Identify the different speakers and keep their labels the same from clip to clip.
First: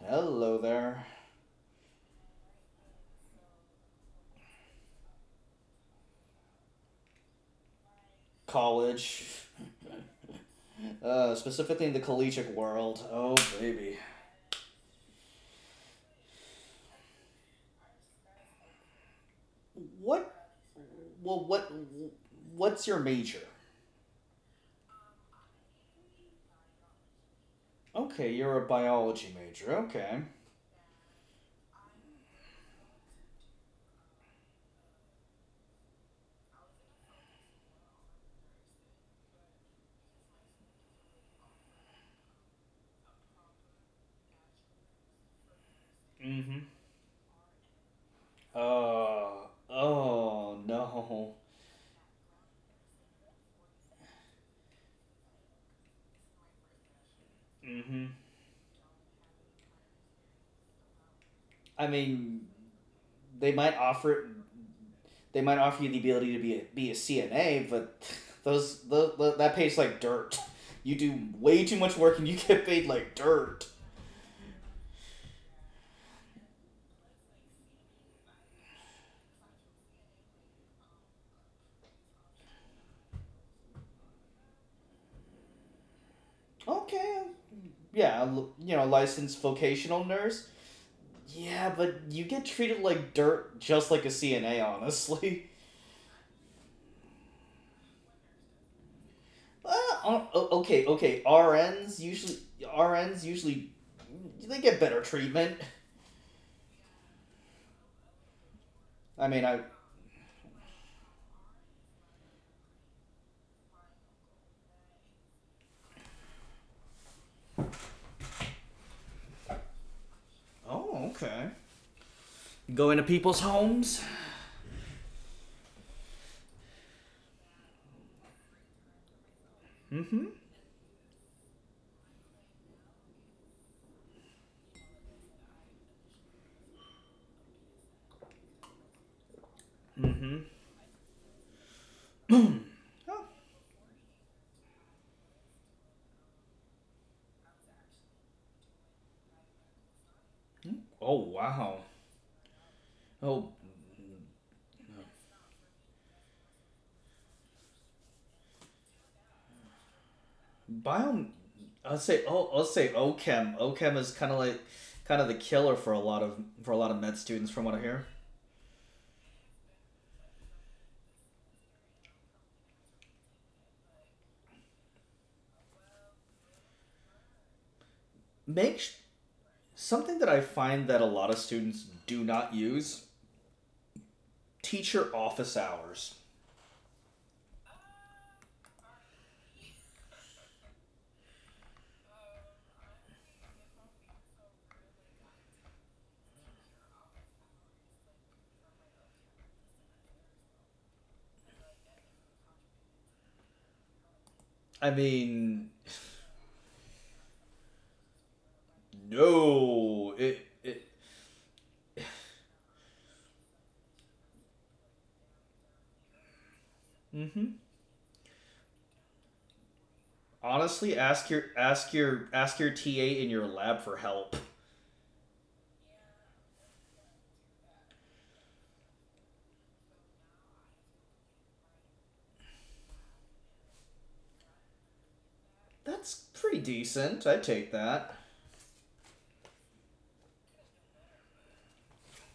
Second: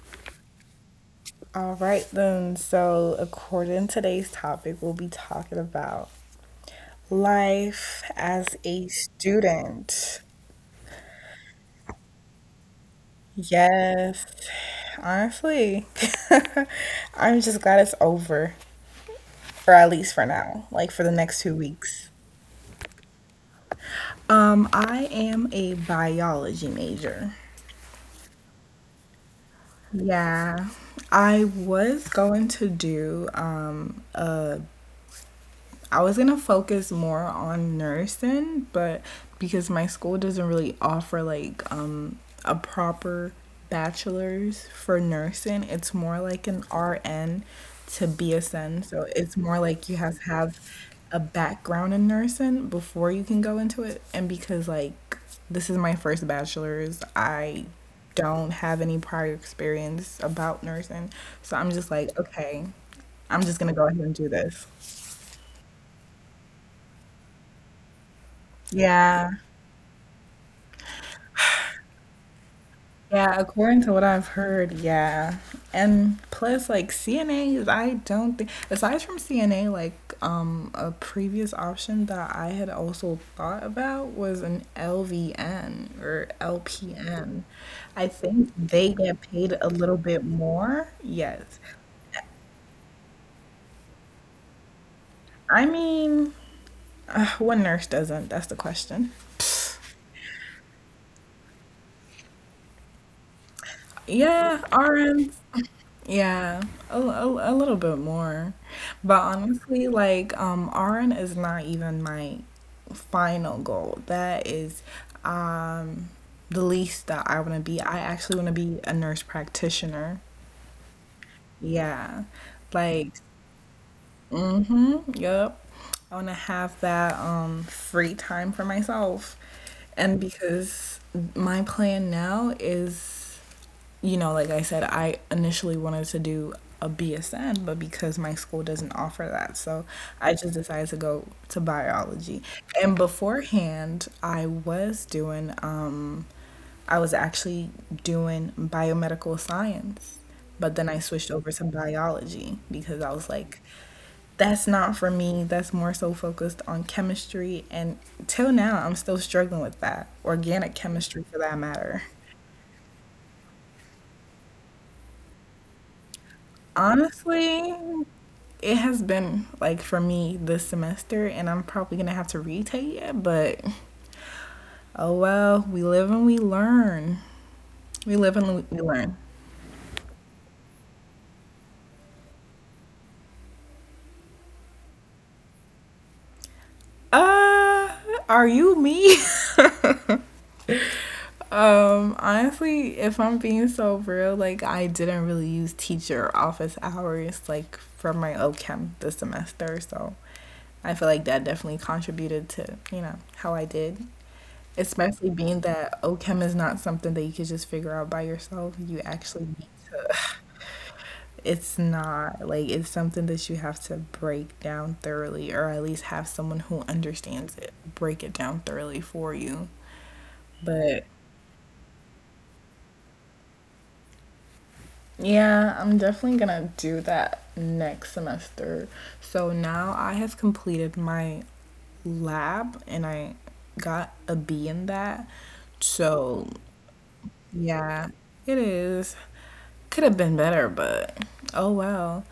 Speaker 1: Hello there.
Speaker 2: All right, then. So, according to today's topic, we'll be talking about life as a
Speaker 1: College.
Speaker 2: student.
Speaker 1: Specifically in the collegiate world. Oh, baby.
Speaker 2: Yes, honestly, I'm just glad it's over, or at least for
Speaker 1: What?
Speaker 2: now, like for the next
Speaker 1: Well,
Speaker 2: two
Speaker 1: what?
Speaker 2: weeks.
Speaker 1: What's your major?
Speaker 2: I am a biology major.
Speaker 1: Okay, you're a biology major. Okay.
Speaker 2: Yeah, I was going to do um, a I was going to focus more on nursing, but because my school doesn't really offer like a proper bachelor's for nursing, it's more
Speaker 1: Mm
Speaker 2: like
Speaker 1: hmm.
Speaker 2: an RN to BSN. So it's
Speaker 1: Uh,
Speaker 2: more like you have to
Speaker 1: oh,
Speaker 2: have a
Speaker 1: no.
Speaker 2: background in nursing before you can go into it. And because like this is my first bachelor's, I
Speaker 1: Mm hmm.
Speaker 2: don't have any prior experience about nursing. So I'm
Speaker 1: I
Speaker 2: just like,
Speaker 1: mean,
Speaker 2: okay, I'm
Speaker 1: they
Speaker 2: just
Speaker 1: might
Speaker 2: going to go ahead and
Speaker 1: offer
Speaker 2: do this.
Speaker 1: they might offer you the ability to be a CNA, but those
Speaker 2: Yeah.
Speaker 1: that pays like dirt. You do way too much work and you get paid like
Speaker 2: Yeah,
Speaker 1: dirt.
Speaker 2: according to what I've heard, yeah. And plus, like CNAs, I don't think, aside from CNA, like a previous option that I had also thought about was an LVN or
Speaker 1: Okay,
Speaker 2: LPN. I
Speaker 1: yeah,
Speaker 2: think
Speaker 1: you know,
Speaker 2: they get
Speaker 1: licensed
Speaker 2: paid a little
Speaker 1: vocational
Speaker 2: bit
Speaker 1: nurse.
Speaker 2: more. Yes.
Speaker 1: Yeah, but you get treated like dirt just like a CNA, honestly.
Speaker 2: I mean, what nurse doesn't? That's the question.
Speaker 1: Uh, o- okay, RNs usually they
Speaker 2: Yeah,
Speaker 1: get better
Speaker 2: RNs.
Speaker 1: treatment.
Speaker 2: Yeah, a little bit more. But
Speaker 1: I mean, I
Speaker 2: honestly, like, RN is not even my final goal. That is, um, the least that I want to be. I actually want to be a nurse practitioner.
Speaker 1: Oh, okay.
Speaker 2: Yeah.
Speaker 1: Go into
Speaker 2: Like,
Speaker 1: people's homes.
Speaker 2: mm-hmm. Yep. I want to have that free time for myself. And
Speaker 1: Mm-hmm.
Speaker 2: because my plan now is, like I said, I initially wanted to do a BSN, but because my school doesn't offer that, so I
Speaker 1: Mm-hmm.
Speaker 2: just decided to go to biology. And
Speaker 1: Oh.
Speaker 2: beforehand, I was actually doing biomedical science, but then I
Speaker 1: Oh
Speaker 2: switched over to
Speaker 1: wow.
Speaker 2: biology because I was
Speaker 1: Oh,
Speaker 2: like that's not for me. That's more so focused on chemistry. And till now, I'm still struggling with that. Organic
Speaker 1: bio.
Speaker 2: chemistry, for that
Speaker 1: I'll
Speaker 2: matter.
Speaker 1: say. Oh, I'll say. OChem. OChem is kind of the killer for a lot of med students, from what
Speaker 2: Honestly,
Speaker 1: I hear.
Speaker 2: it has been like for me this semester, and I'm probably going to have to retake it. But oh well, we live and we learn. We live and
Speaker 1: Make
Speaker 2: we
Speaker 1: sh-
Speaker 2: learn.
Speaker 1: Something that I find that a lot of students do not use: teacher office hours.
Speaker 2: Uh, are you me? Honestly, if I'm being so real, like I didn't really use teacher office hours like for my OChem this semester, so I feel like that definitely contributed to, how I did.
Speaker 1: I
Speaker 2: Especially being
Speaker 1: mean,
Speaker 2: that OChem is not something that you could just figure out by yourself. You actually need to
Speaker 1: no.
Speaker 2: it's not like it's something that you have to break down thoroughly or at least have someone who understands
Speaker 1: Mm-hmm.
Speaker 2: it break it down thoroughly for you.
Speaker 1: Honestly,
Speaker 2: But
Speaker 1: ask your TA in your lab for help.
Speaker 2: yeah, I'm definitely gonna do that next semester. So now I have completed my lab and I got a B in that.
Speaker 1: That's
Speaker 2: So
Speaker 1: pretty decent. I take
Speaker 2: yeah,
Speaker 1: that.
Speaker 2: it is. Could have been better, but oh well.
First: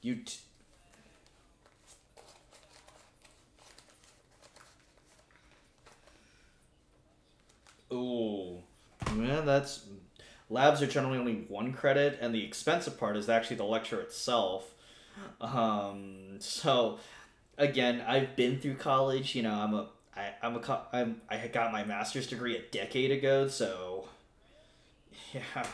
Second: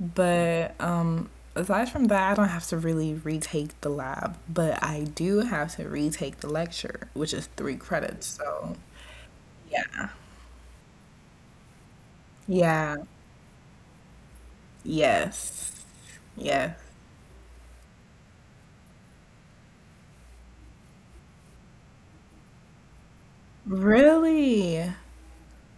Speaker 1: You t-
Speaker 2: aside from that, I don't have to really retake the lab, but I do have to retake the lecture, which is three credits.
Speaker 1: ooh.
Speaker 2: So
Speaker 1: Yeah, that's,
Speaker 2: yeah.
Speaker 1: labs are generally only one credit and the
Speaker 2: Yeah.
Speaker 1: expensive part is actually the lecture itself.
Speaker 2: Yes.
Speaker 1: Um,
Speaker 2: Yes.
Speaker 1: so again, I've been through college. You know, I'm a I, I'm ai am I got my master's degree a decade ago, so
Speaker 2: Really?
Speaker 1: yeah,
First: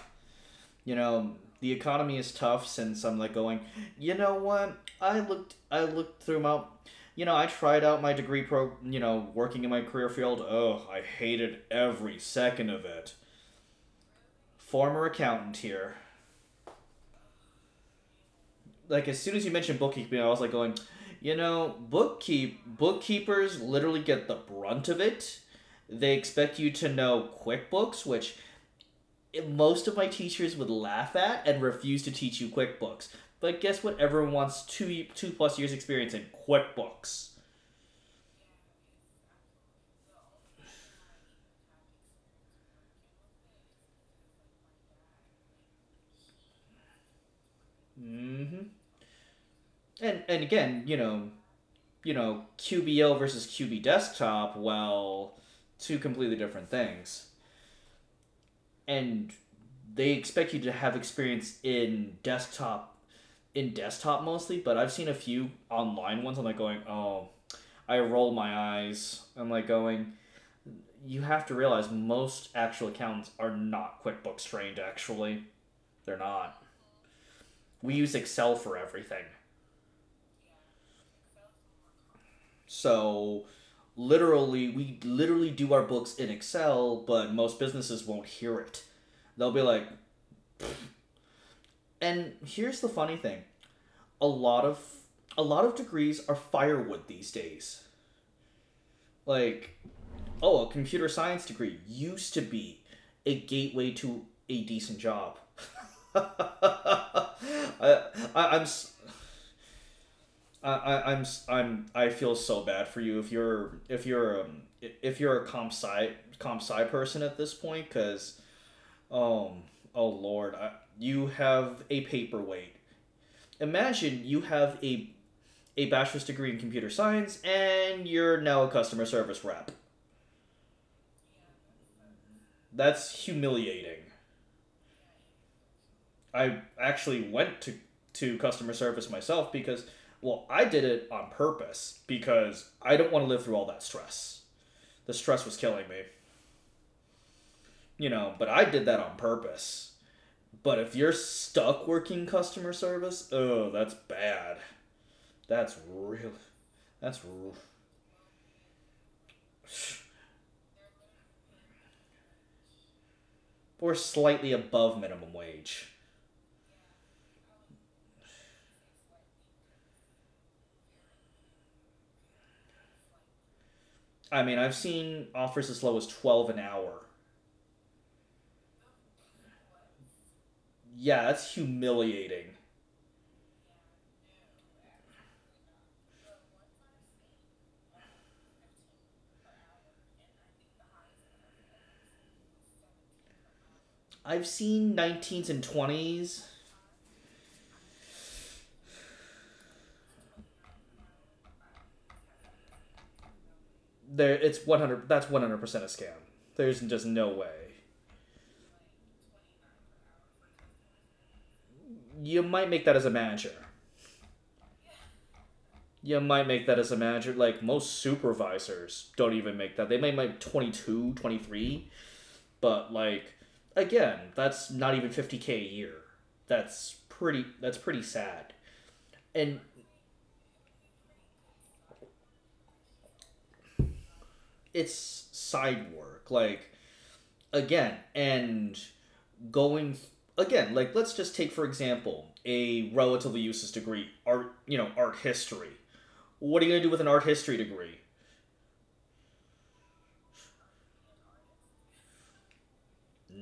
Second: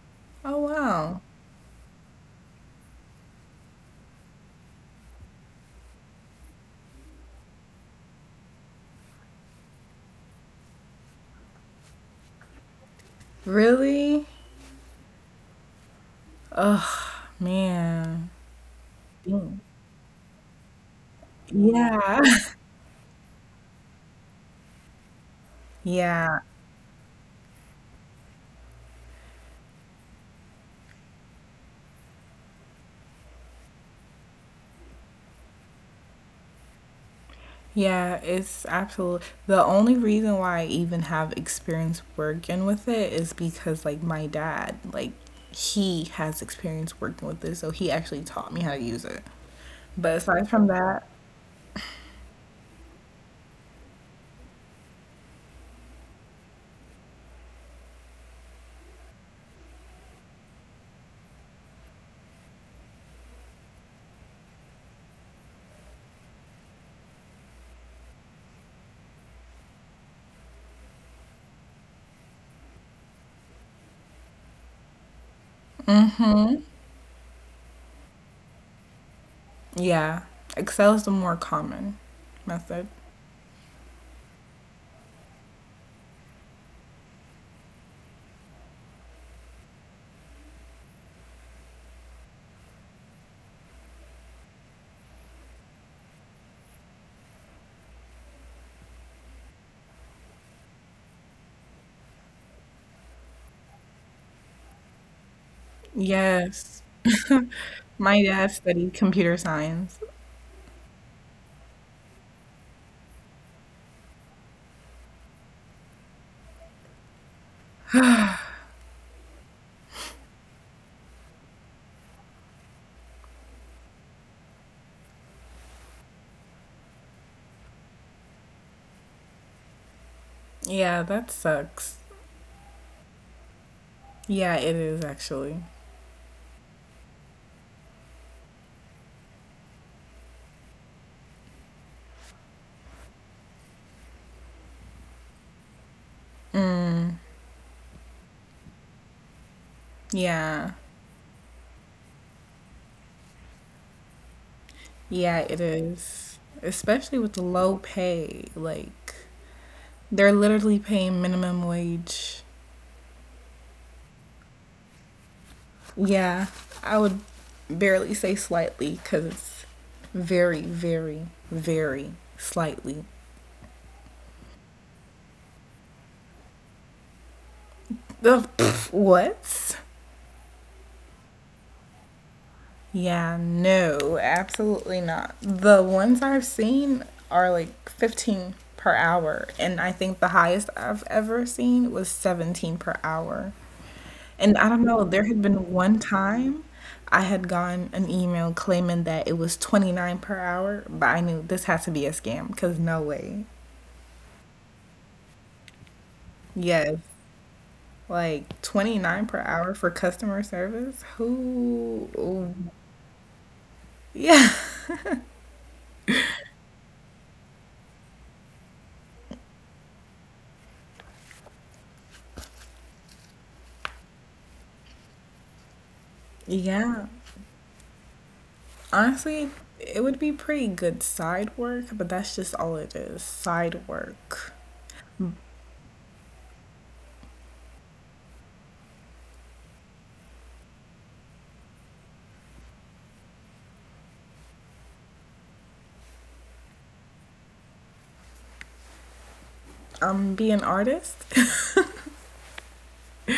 Speaker 2: Oh,
Speaker 1: you
Speaker 2: wow.
Speaker 1: know, the economy is tough since I'm like going, you know what? I looked through my, you know, I tried out my you know, working in my career field. Oh, I hated every second of it.
Speaker 2: Really?
Speaker 1: Former accountant here.
Speaker 2: Man.
Speaker 1: Like as soon as you
Speaker 2: Mm.
Speaker 1: mentioned bookkeeping, I was like going, you know,
Speaker 2: Yeah.
Speaker 1: bookkeepers literally get the brunt of it. They
Speaker 2: Yeah.
Speaker 1: expect you to know QuickBooks, which most of my teachers would laugh at and refuse to teach you QuickBooks. But guess what? Everyone wants two plus years experience in QuickBooks.
Speaker 2: Yeah, it's absolute. The only reason why I even have experience working with it is because like my dad, like he has experience working with this, so he actually taught
Speaker 1: Mm-hmm.
Speaker 2: me how to use it. But
Speaker 1: And
Speaker 2: aside from
Speaker 1: again,
Speaker 2: that,
Speaker 1: you know, QBO versus QB Desktop. Well, two completely different things. And they expect you to have experience in desktop mostly, but I've seen a few online ones. I'm like going, oh, I roll my eyes. I'm like going, you have to realize most actual accountants are not QuickBooks trained, actually. They're not.
Speaker 2: hmm,
Speaker 1: We use Excel for everything.
Speaker 2: yeah, Excel is the more common method.
Speaker 1: So literally, we literally do our books in Excel, but most businesses won't hear it. They'll be like, and here's the funny thing: a lot of a lot of degrees are firewood these days. Like, oh, a computer science degree used to be a gateway to a decent job.
Speaker 2: Yes.
Speaker 1: I, I,
Speaker 2: My dad
Speaker 1: I'm. S-
Speaker 2: studied computer science.
Speaker 1: I, I'm I I'm I feel so bad for you if you're if you're a comp sci person at this point because um oh lord, you have a paperweight. Imagine you have a bachelor's degree in computer science and you're now a customer service rep.
Speaker 2: Yeah, that sucks.
Speaker 1: That's humiliating.
Speaker 2: Yeah, it is actually.
Speaker 1: I actually went to customer service myself because, well, I did it on purpose because I don't want to live through all that stress. The stress was killing me,
Speaker 2: Mm,
Speaker 1: you know, but I did that on purpose.
Speaker 2: yeah.
Speaker 1: But if you're stuck working customer service, oh, that's bad.
Speaker 2: Yeah, it
Speaker 1: That's real.
Speaker 2: is. Especially
Speaker 1: That's
Speaker 2: with the
Speaker 1: real.
Speaker 2: low pay. Like, they're literally paying minimum wage.
Speaker 1: Or slightly above minimum wage.
Speaker 2: Yeah, I would barely say slightly because it's very, very, very slightly.
Speaker 1: I mean, I've seen offers as low as 12 an hour.
Speaker 2: Ugh, pff, what?
Speaker 1: Yeah, that's humiliating.
Speaker 2: Yeah, no, absolutely not. The ones I've seen are like 15 per hour, and I think the highest I've ever seen was 17 per hour.
Speaker 1: I've
Speaker 2: And I don't
Speaker 1: seen
Speaker 2: know, there had
Speaker 1: 19s and
Speaker 2: been one
Speaker 1: 20s.
Speaker 2: time I had gotten an email claiming that it was 29 per hour, but I knew this has to be a scam because no way.
Speaker 1: There, it's 100% a scam. There's
Speaker 2: Yes,
Speaker 1: just no way.
Speaker 2: like 29 per hour for customer service? Who?
Speaker 1: You might make that as a manager.
Speaker 2: Yeah.
Speaker 1: You might make that as a manager. Like most supervisors don't even make that. They may make 22 23, but like, again, that's not even 50k a year. That's
Speaker 2: Yeah.
Speaker 1: pretty sad.
Speaker 2: Honestly,
Speaker 1: And
Speaker 2: it would be pretty good side work, but that's just all it is side work.
Speaker 1: it's side work, like, again, and going, again, like, let's just take for example a relatively useless degree: art, you know, art history. What are you gonna do with an art history degree?
Speaker 2: Be an artist.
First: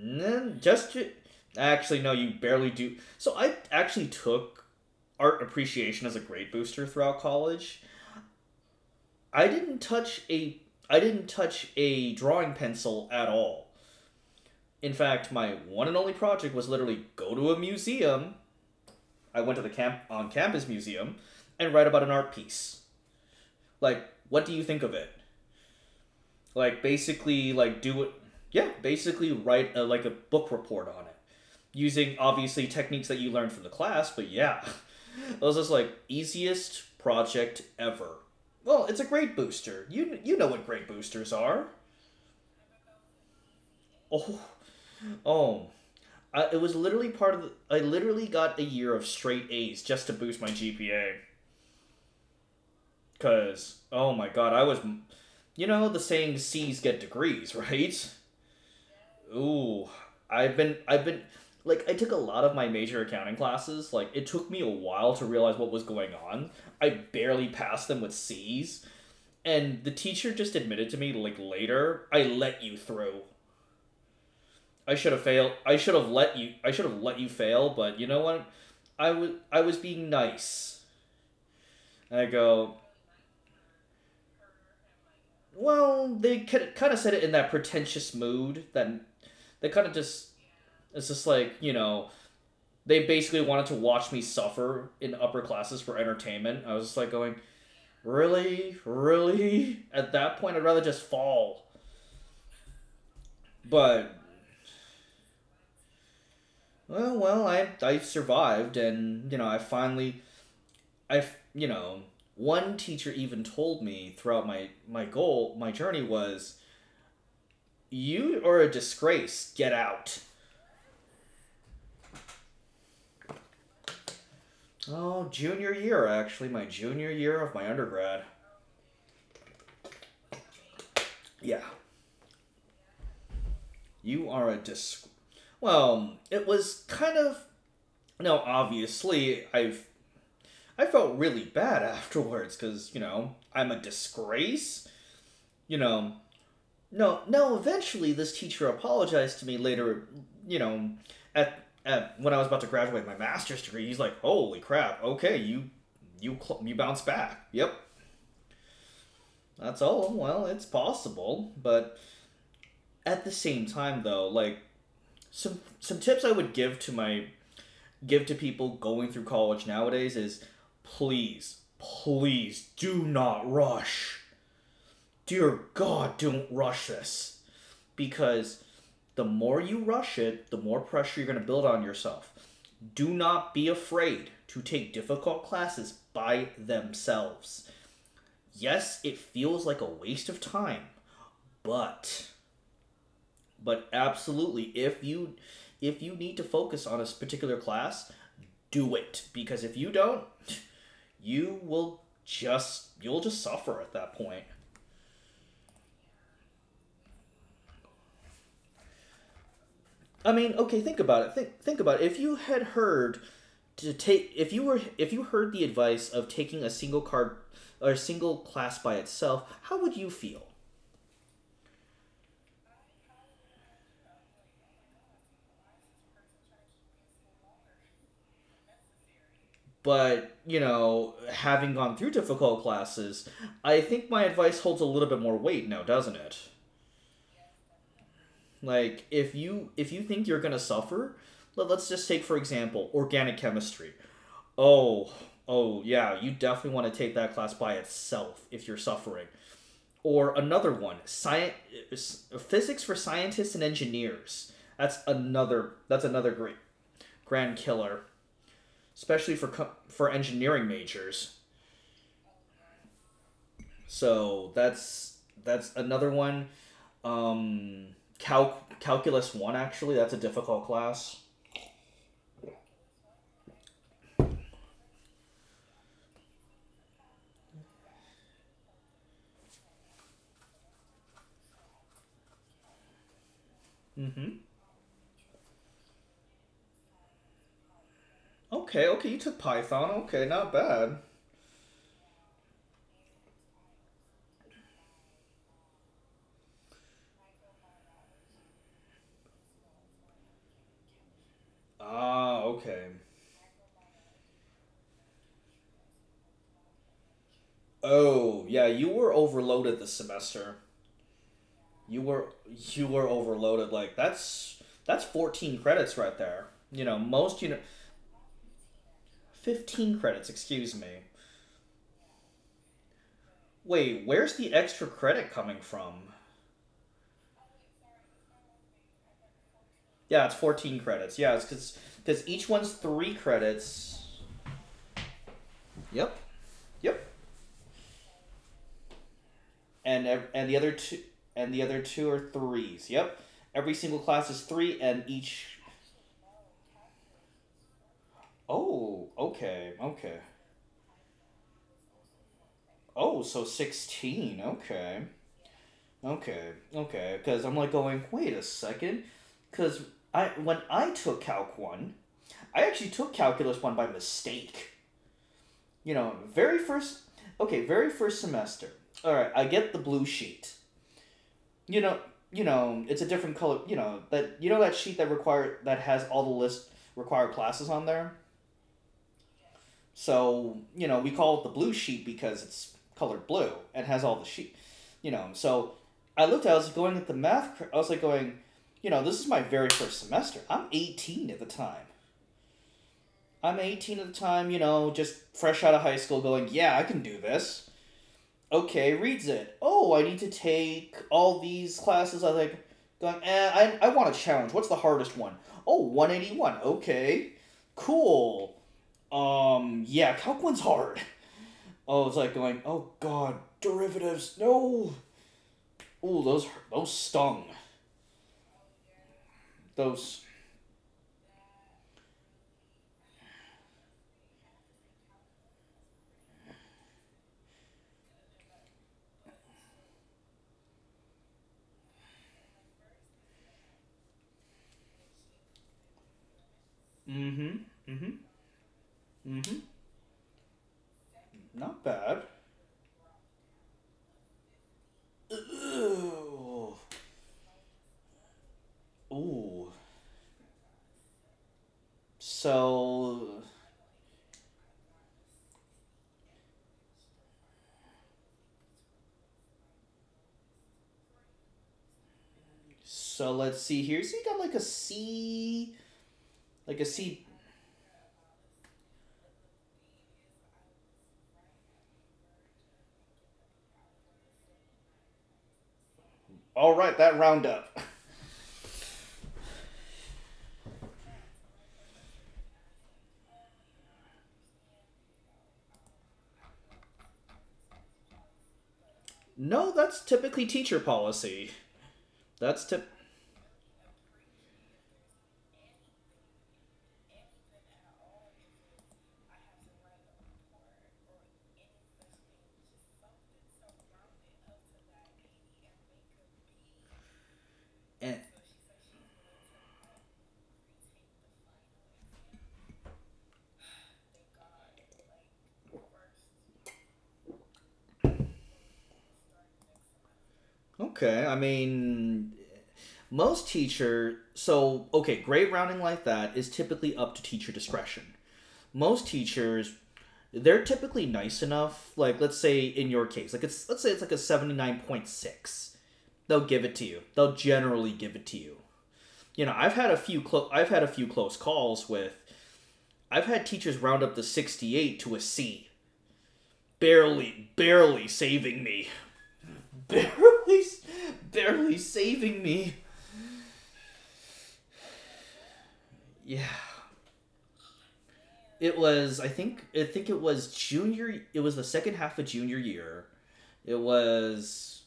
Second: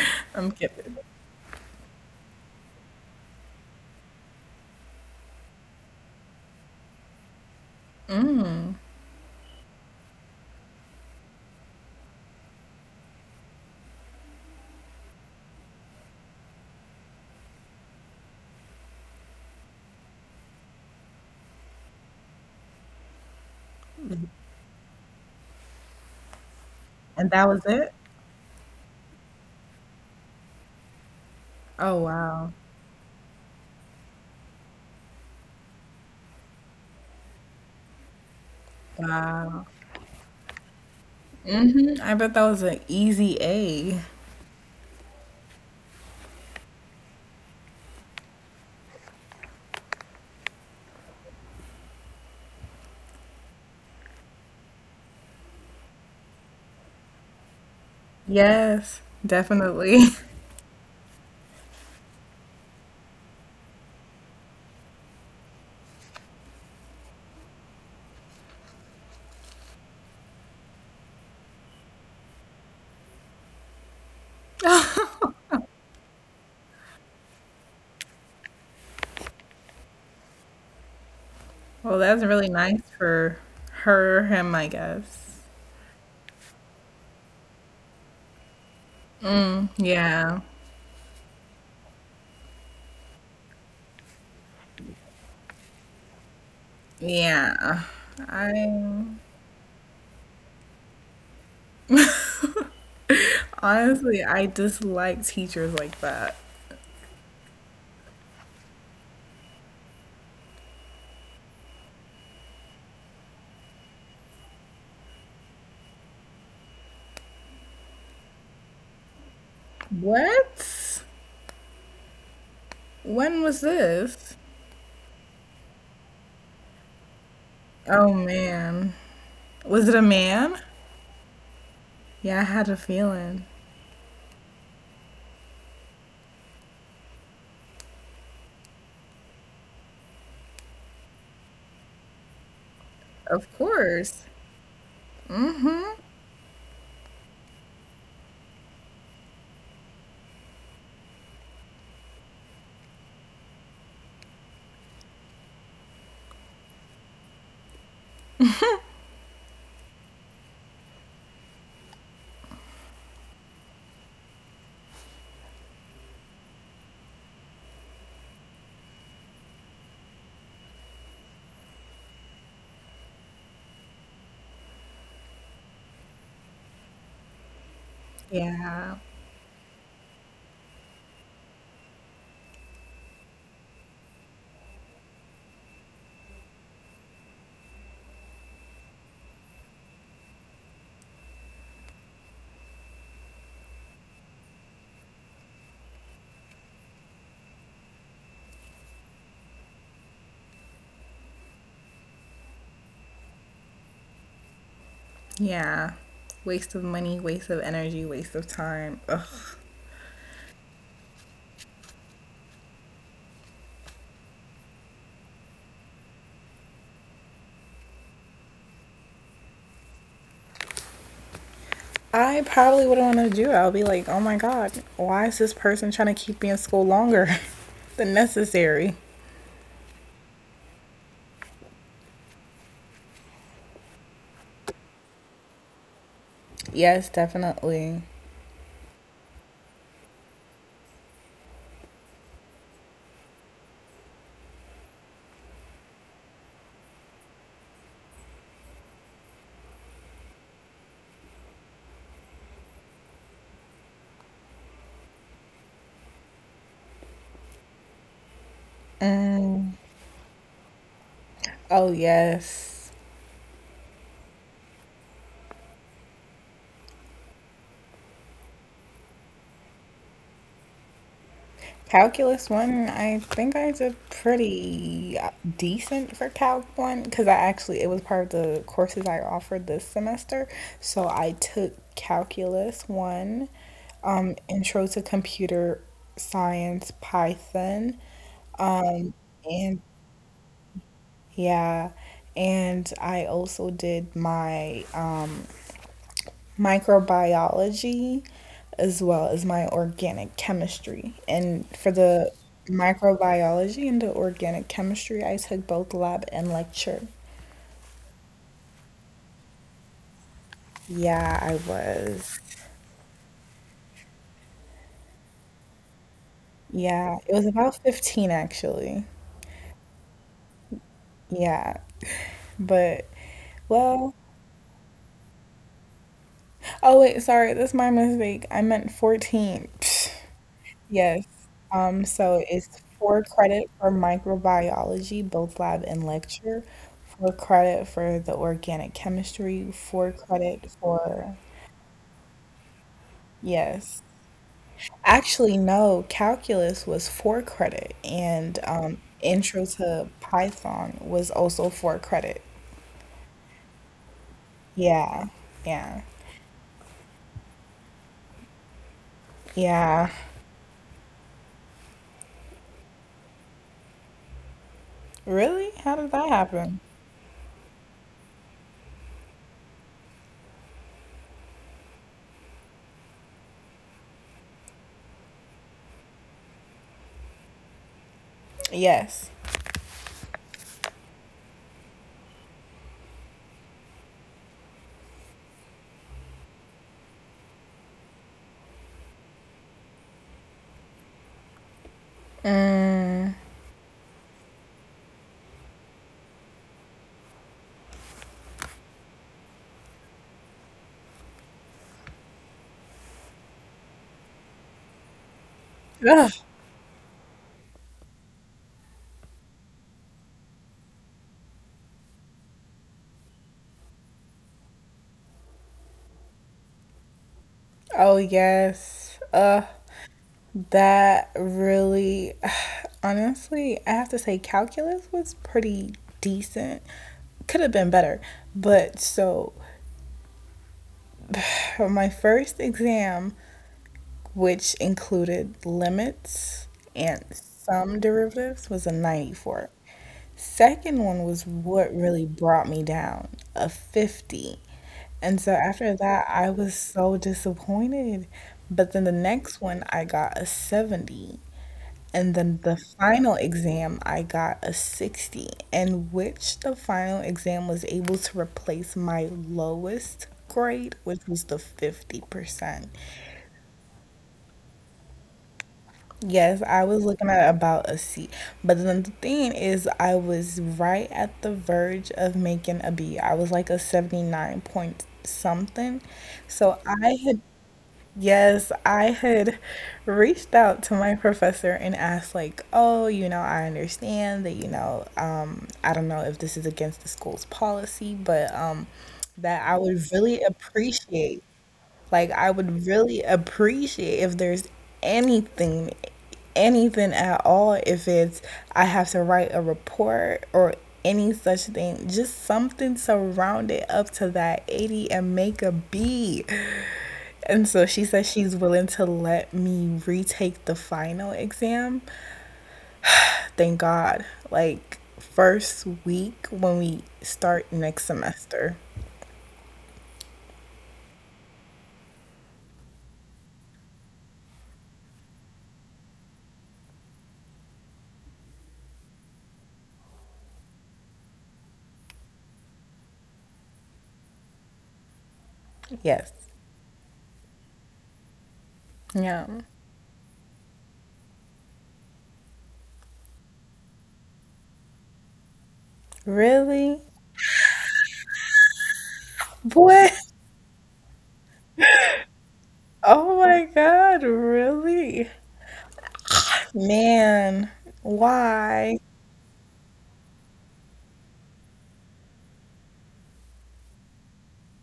Speaker 2: I'm
Speaker 1: just,
Speaker 2: kidding.
Speaker 1: actually, no, you barely do. So I actually took art appreciation as a grade booster throughout college. I didn't touch a I didn't touch a drawing pencil at all. In fact, my one and only project was literally go to a museum. I went to the campus museum and write about an art piece. Like, what do you think of it? Like,
Speaker 2: And that
Speaker 1: basically,
Speaker 2: was
Speaker 1: like
Speaker 2: it?
Speaker 1: do it. Yeah, basically write a, like a book report on it,
Speaker 2: Oh,
Speaker 1: using
Speaker 2: wow.
Speaker 1: obviously techniques that you learned from the class, but yeah. I was just like, easiest project ever. Well, it's a grade
Speaker 2: Wow.
Speaker 1: booster. You know what grade boosters are.
Speaker 2: Mm-hmm. I bet that was an easy A.
Speaker 1: Oh, oh. It was literally part of the, I literally got a year of straight A's just to boost my GPA. Cause oh my god, I was, you know the saying, C's get degrees, right?
Speaker 2: Yes,
Speaker 1: Ooh,
Speaker 2: definitely.
Speaker 1: I've been like, I took a lot of my major accounting classes. Like, it took me a while to realize what was going on. I barely passed them with C's, and the teacher just admitted to me like later, I let you through. I should have failed. I should have let you. I should have let you fail. But you know what? I was being nice.
Speaker 2: Well,
Speaker 1: And
Speaker 2: that's
Speaker 1: I
Speaker 2: really
Speaker 1: go,
Speaker 2: nice for her, him, I guess.
Speaker 1: well, they kind of said it in that pretentious mood. That they kind of just,
Speaker 2: Yeah.
Speaker 1: it's just like, you know, they basically wanted to watch me suffer in upper classes for entertainment. I was just like going,
Speaker 2: Yeah.
Speaker 1: really,
Speaker 2: I
Speaker 1: really. At that point, I'd rather just fall. But,
Speaker 2: honestly, I dislike teachers like that.
Speaker 1: well, well, I survived, and you know, I finally, I, you know, one teacher even told me throughout my journey was, you are a disgrace. Get out.
Speaker 2: What? When was this?
Speaker 1: Oh, junior year actually, my junior year of my
Speaker 2: Oh
Speaker 1: undergrad.
Speaker 2: man. Was it a man?
Speaker 1: Yeah,
Speaker 2: Yeah, I had a feeling.
Speaker 1: you are a dis. Well, it was kind of, now, obviously, I've, I felt really bad afterwards because you know
Speaker 2: Of
Speaker 1: I'm a
Speaker 2: course.
Speaker 1: disgrace. You
Speaker 2: Mm-hmm.
Speaker 1: know, no, no. Eventually, this teacher apologized to me later. You know, at at when I was about to graduate my master's degree, he's like, "Holy crap! Okay, you you bounce back. Yep, that's all." Well, it's possible, but at the same time, though, like, some tips I would give to people going through college nowadays is, please, please do not rush. Dear God, don't rush this. Because
Speaker 2: Yeah.
Speaker 1: the more you rush it, the more pressure you're going to build on yourself. Do not be afraid to take difficult classes by themselves. Yes, it feels like a waste of time, but but absolutely, if you need to focus on a particular class, do it, because if you don't, you'll just suffer at that point.
Speaker 2: Yeah. Waste of money, waste of energy, waste of time. Ugh.
Speaker 1: I mean, okay, think about it. Think about it. If you had heard to take, if you heard the advice of taking a single card or a single class by itself, how would you feel?
Speaker 2: I probably wouldn't want to do it. I'll be like, oh my God, why is this person trying to keep me in school longer than necessary?
Speaker 1: But, you know, having gone through difficult classes, I think my advice holds a little bit more weight now, doesn't it?
Speaker 2: Yes, definitely.
Speaker 1: Like, if you think you're gonna suffer, let's just take for example organic chemistry. Oh, oh yeah, you definitely want to take that class by itself if you're suffering. Or another one, science physics for scientists and engineers. That's another great grand killer, especially for
Speaker 2: Mm.
Speaker 1: for engineering majors.
Speaker 2: Oh, yes.
Speaker 1: So that's another one. Um, calculus one, actually that's a difficult class.
Speaker 2: Calculus one, I think I did pretty decent for Calc one because I actually it was part of the courses I offered this semester. So I took Calculus one,
Speaker 1: Mm-hmm.
Speaker 2: Intro to Computer Science, Python,
Speaker 1: Okay, okay, you took
Speaker 2: and
Speaker 1: Python. Okay, not bad.
Speaker 2: yeah, and I also did my microbiology as well as my organic chemistry. And for the
Speaker 1: Ah, okay.
Speaker 2: microbiology and the organic chemistry, I took both lab and lecture.
Speaker 1: Oh, yeah, you were overloaded this semester.
Speaker 2: Yeah, I
Speaker 1: You were
Speaker 2: was.
Speaker 1: you were overloaded. Like that's 14 credits right there. You know,
Speaker 2: Yeah, it
Speaker 1: most,
Speaker 2: was
Speaker 1: you know,
Speaker 2: about 15 actually.
Speaker 1: 15 credits, excuse me.
Speaker 2: Yeah, but
Speaker 1: Wait,
Speaker 2: well,
Speaker 1: where's the extra credit coming from?
Speaker 2: oh wait, sorry, that's my mistake. I meant 14.
Speaker 1: Yeah, it's 14 credits.
Speaker 2: Yes.
Speaker 1: Yeah, it's cuz cuz
Speaker 2: So
Speaker 1: each one's
Speaker 2: it's
Speaker 1: 3
Speaker 2: four credit for
Speaker 1: credits.
Speaker 2: microbiology, both lab and
Speaker 1: Yep.
Speaker 2: lecture,
Speaker 1: Yep.
Speaker 2: four credit for the organic chemistry,
Speaker 1: And
Speaker 2: four
Speaker 1: and the
Speaker 2: credit
Speaker 1: other two
Speaker 2: for,
Speaker 1: and the other two are threes. Yep. Every single
Speaker 2: yes.
Speaker 1: class is 3 and each,
Speaker 2: Actually, no, calculus was four credit and
Speaker 1: oh,
Speaker 2: intro
Speaker 1: okay,
Speaker 2: to
Speaker 1: okay.
Speaker 2: Python was also four credit.
Speaker 1: Oh, so 16, okay.
Speaker 2: Yeah, yeah,
Speaker 1: Okay, okay. Because I'm like going, wait a second. Because
Speaker 2: yeah.
Speaker 1: I, when I took Calc 1, I actually took Calculus 1 by mistake.
Speaker 2: Really?
Speaker 1: You
Speaker 2: How did
Speaker 1: know,
Speaker 2: that happen?
Speaker 1: okay, very first semester. All right, I get the blue sheet. You know, you know, it's a different color, you know that sheet that that has all the list, required classes on there?
Speaker 2: Yes.
Speaker 1: So, you know, we call it the blue sheep because it's colored blue and has all the sheep, you know. So I looked at it, I was going at the math, I was like going, you know, this is my very first semester. I'm 18 at the time.
Speaker 2: Mm.
Speaker 1: You know, just fresh out of high school going, yeah, I can do this. Okay, reads it. Oh, I need to take all these classes. I was like, going, I want a challenge. What's the hardest one? Oh, one
Speaker 2: Ugh.
Speaker 1: eighty one. Okay, cool. Yeah, calc one's hard. Oh, it's like going, oh god, derivatives, no. Oh those stung.
Speaker 2: Oh, yes. Ugh.
Speaker 1: Those.
Speaker 2: That really, honestly, I have to say, calculus was pretty decent. Could have been better. But so, for my first exam, which included limits and
Speaker 1: Mm-hmm.
Speaker 2: some
Speaker 1: Mm-hmm.
Speaker 2: derivatives, was a
Speaker 1: Mm-hmm.
Speaker 2: 94. Second one was
Speaker 1: Not
Speaker 2: what really
Speaker 1: bad.
Speaker 2: brought me down, a 50. And so after that, I was
Speaker 1: Ooh.
Speaker 2: so disappointed. But then the next
Speaker 1: Ooh.
Speaker 2: one, I got a 70. And then the final
Speaker 1: So.
Speaker 2: exam, I got a 60, in which the final exam was able to replace my lowest grade, which was the 50%.
Speaker 1: So let's see here. So you got
Speaker 2: Yes,
Speaker 1: like
Speaker 2: I
Speaker 1: a
Speaker 2: was
Speaker 1: C.
Speaker 2: looking at about a C. But then the thing is, I was right at the verge of making a B. I was like a 79 point something. So
Speaker 1: All right,
Speaker 2: I
Speaker 1: that
Speaker 2: had.
Speaker 1: round up.
Speaker 2: Yes, I had reached out to my professor and asked, like, oh, I understand that, I don't know if this is against the school's policy, but that
Speaker 1: No,
Speaker 2: I would
Speaker 1: that's
Speaker 2: really
Speaker 1: typically teacher
Speaker 2: appreciate,
Speaker 1: policy.
Speaker 2: like, I
Speaker 1: That's
Speaker 2: would
Speaker 1: tip.
Speaker 2: really appreciate if there's anything, anything at all, if it's I have to write a report or any such thing, just something to round it up to that 80 and make a B. And so she
Speaker 1: Eh.
Speaker 2: says she's willing to let me retake the final exam. Thank God. Like, first week when we start next semester.
Speaker 1: Okay, I mean, Most teacher, so okay, grade rounding like that is typically up to teacher discretion. Most teachers, they're typically nice enough. Like let's say in your case, like it's let's say it's like a 79.6.
Speaker 2: Yes.
Speaker 1: They'll give it to you. They'll generally give it to you. You
Speaker 2: Yeah.
Speaker 1: know, I've had a few close calls with. I've had teachers round up to 68 to a C,
Speaker 2: Really?
Speaker 1: barely, barely saving me.
Speaker 2: What?
Speaker 1: Barely, barely saving me.
Speaker 2: Oh my God. Really?
Speaker 1: Yeah.
Speaker 2: Man.
Speaker 1: It
Speaker 2: Why?
Speaker 1: was, I think it was junior. It was the second half of junior year. It was,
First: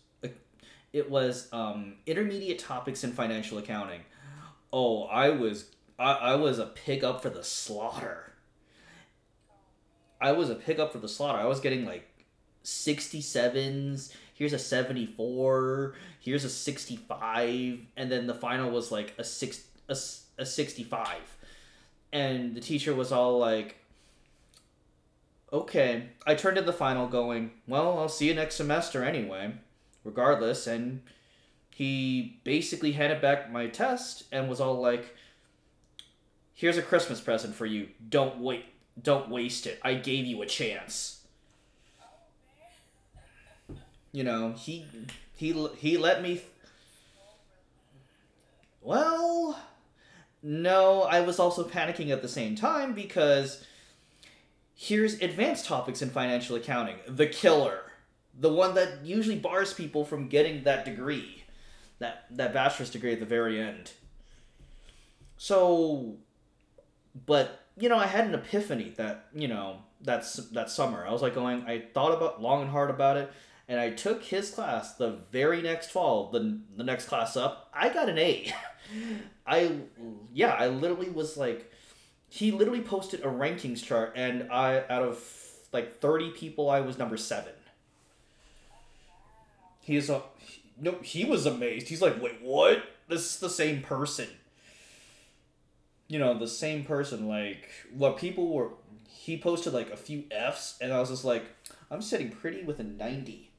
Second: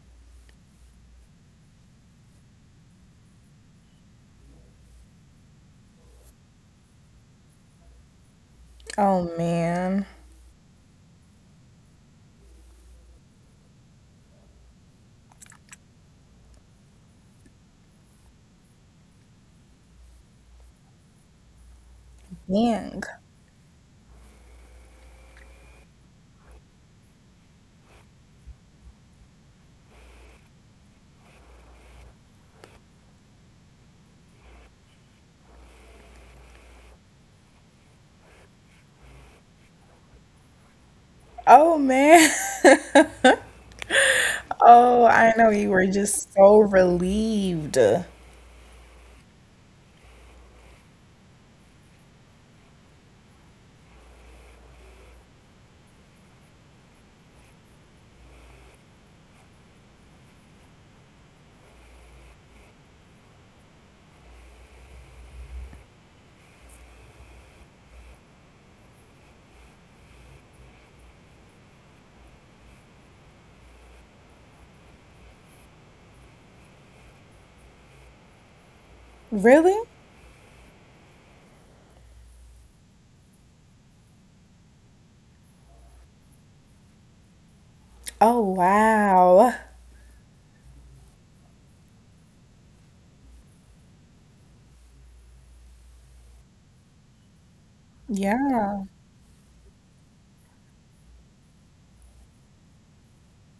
Speaker 1: intermediate topics in financial accounting. Oh, I was a pig up for the slaughter.
Speaker 2: Oh man.
Speaker 1: I was a pig up for the slaughter. I was getting like 67s. Here's a 74. Here's a 65, and then the final was like a 65. And the teacher
Speaker 2: Yang.
Speaker 1: was all like, okay, I turned to the final, going, "Well, I'll see you next semester anyway, regardless." And he basically handed back my test and was all like, "Here's a Christmas present for you. Don't wait. Don't waste it. I gave you a chance."
Speaker 2: Oh man.
Speaker 1: You know,
Speaker 2: Oh, I know
Speaker 1: he
Speaker 2: you were
Speaker 1: he let
Speaker 2: just
Speaker 1: me,
Speaker 2: so relieved.
Speaker 1: well, no, I was also panicking at the same time because here's advanced topics in financial accounting, the killer, the one that usually bars people from getting that degree, that bachelor's degree at the very end. So, but you know, I had an epiphany that, you know, that's that summer. I was like going, I thought about long and hard about it, and I took his class the very next fall. The next class up, I got an A.
Speaker 2: Really?
Speaker 1: I Yeah, I literally was like, he literally posted a rankings chart, and I, out of like 30 people, I was number seven.
Speaker 2: Oh wow.
Speaker 1: He's a No, he was amazed. He's like, wait, what? This is the same person. You know, the same person. Like, what people were.
Speaker 2: Yeah.
Speaker 1: He posted like a few F's, and I was just like, I'm sitting pretty with a 90.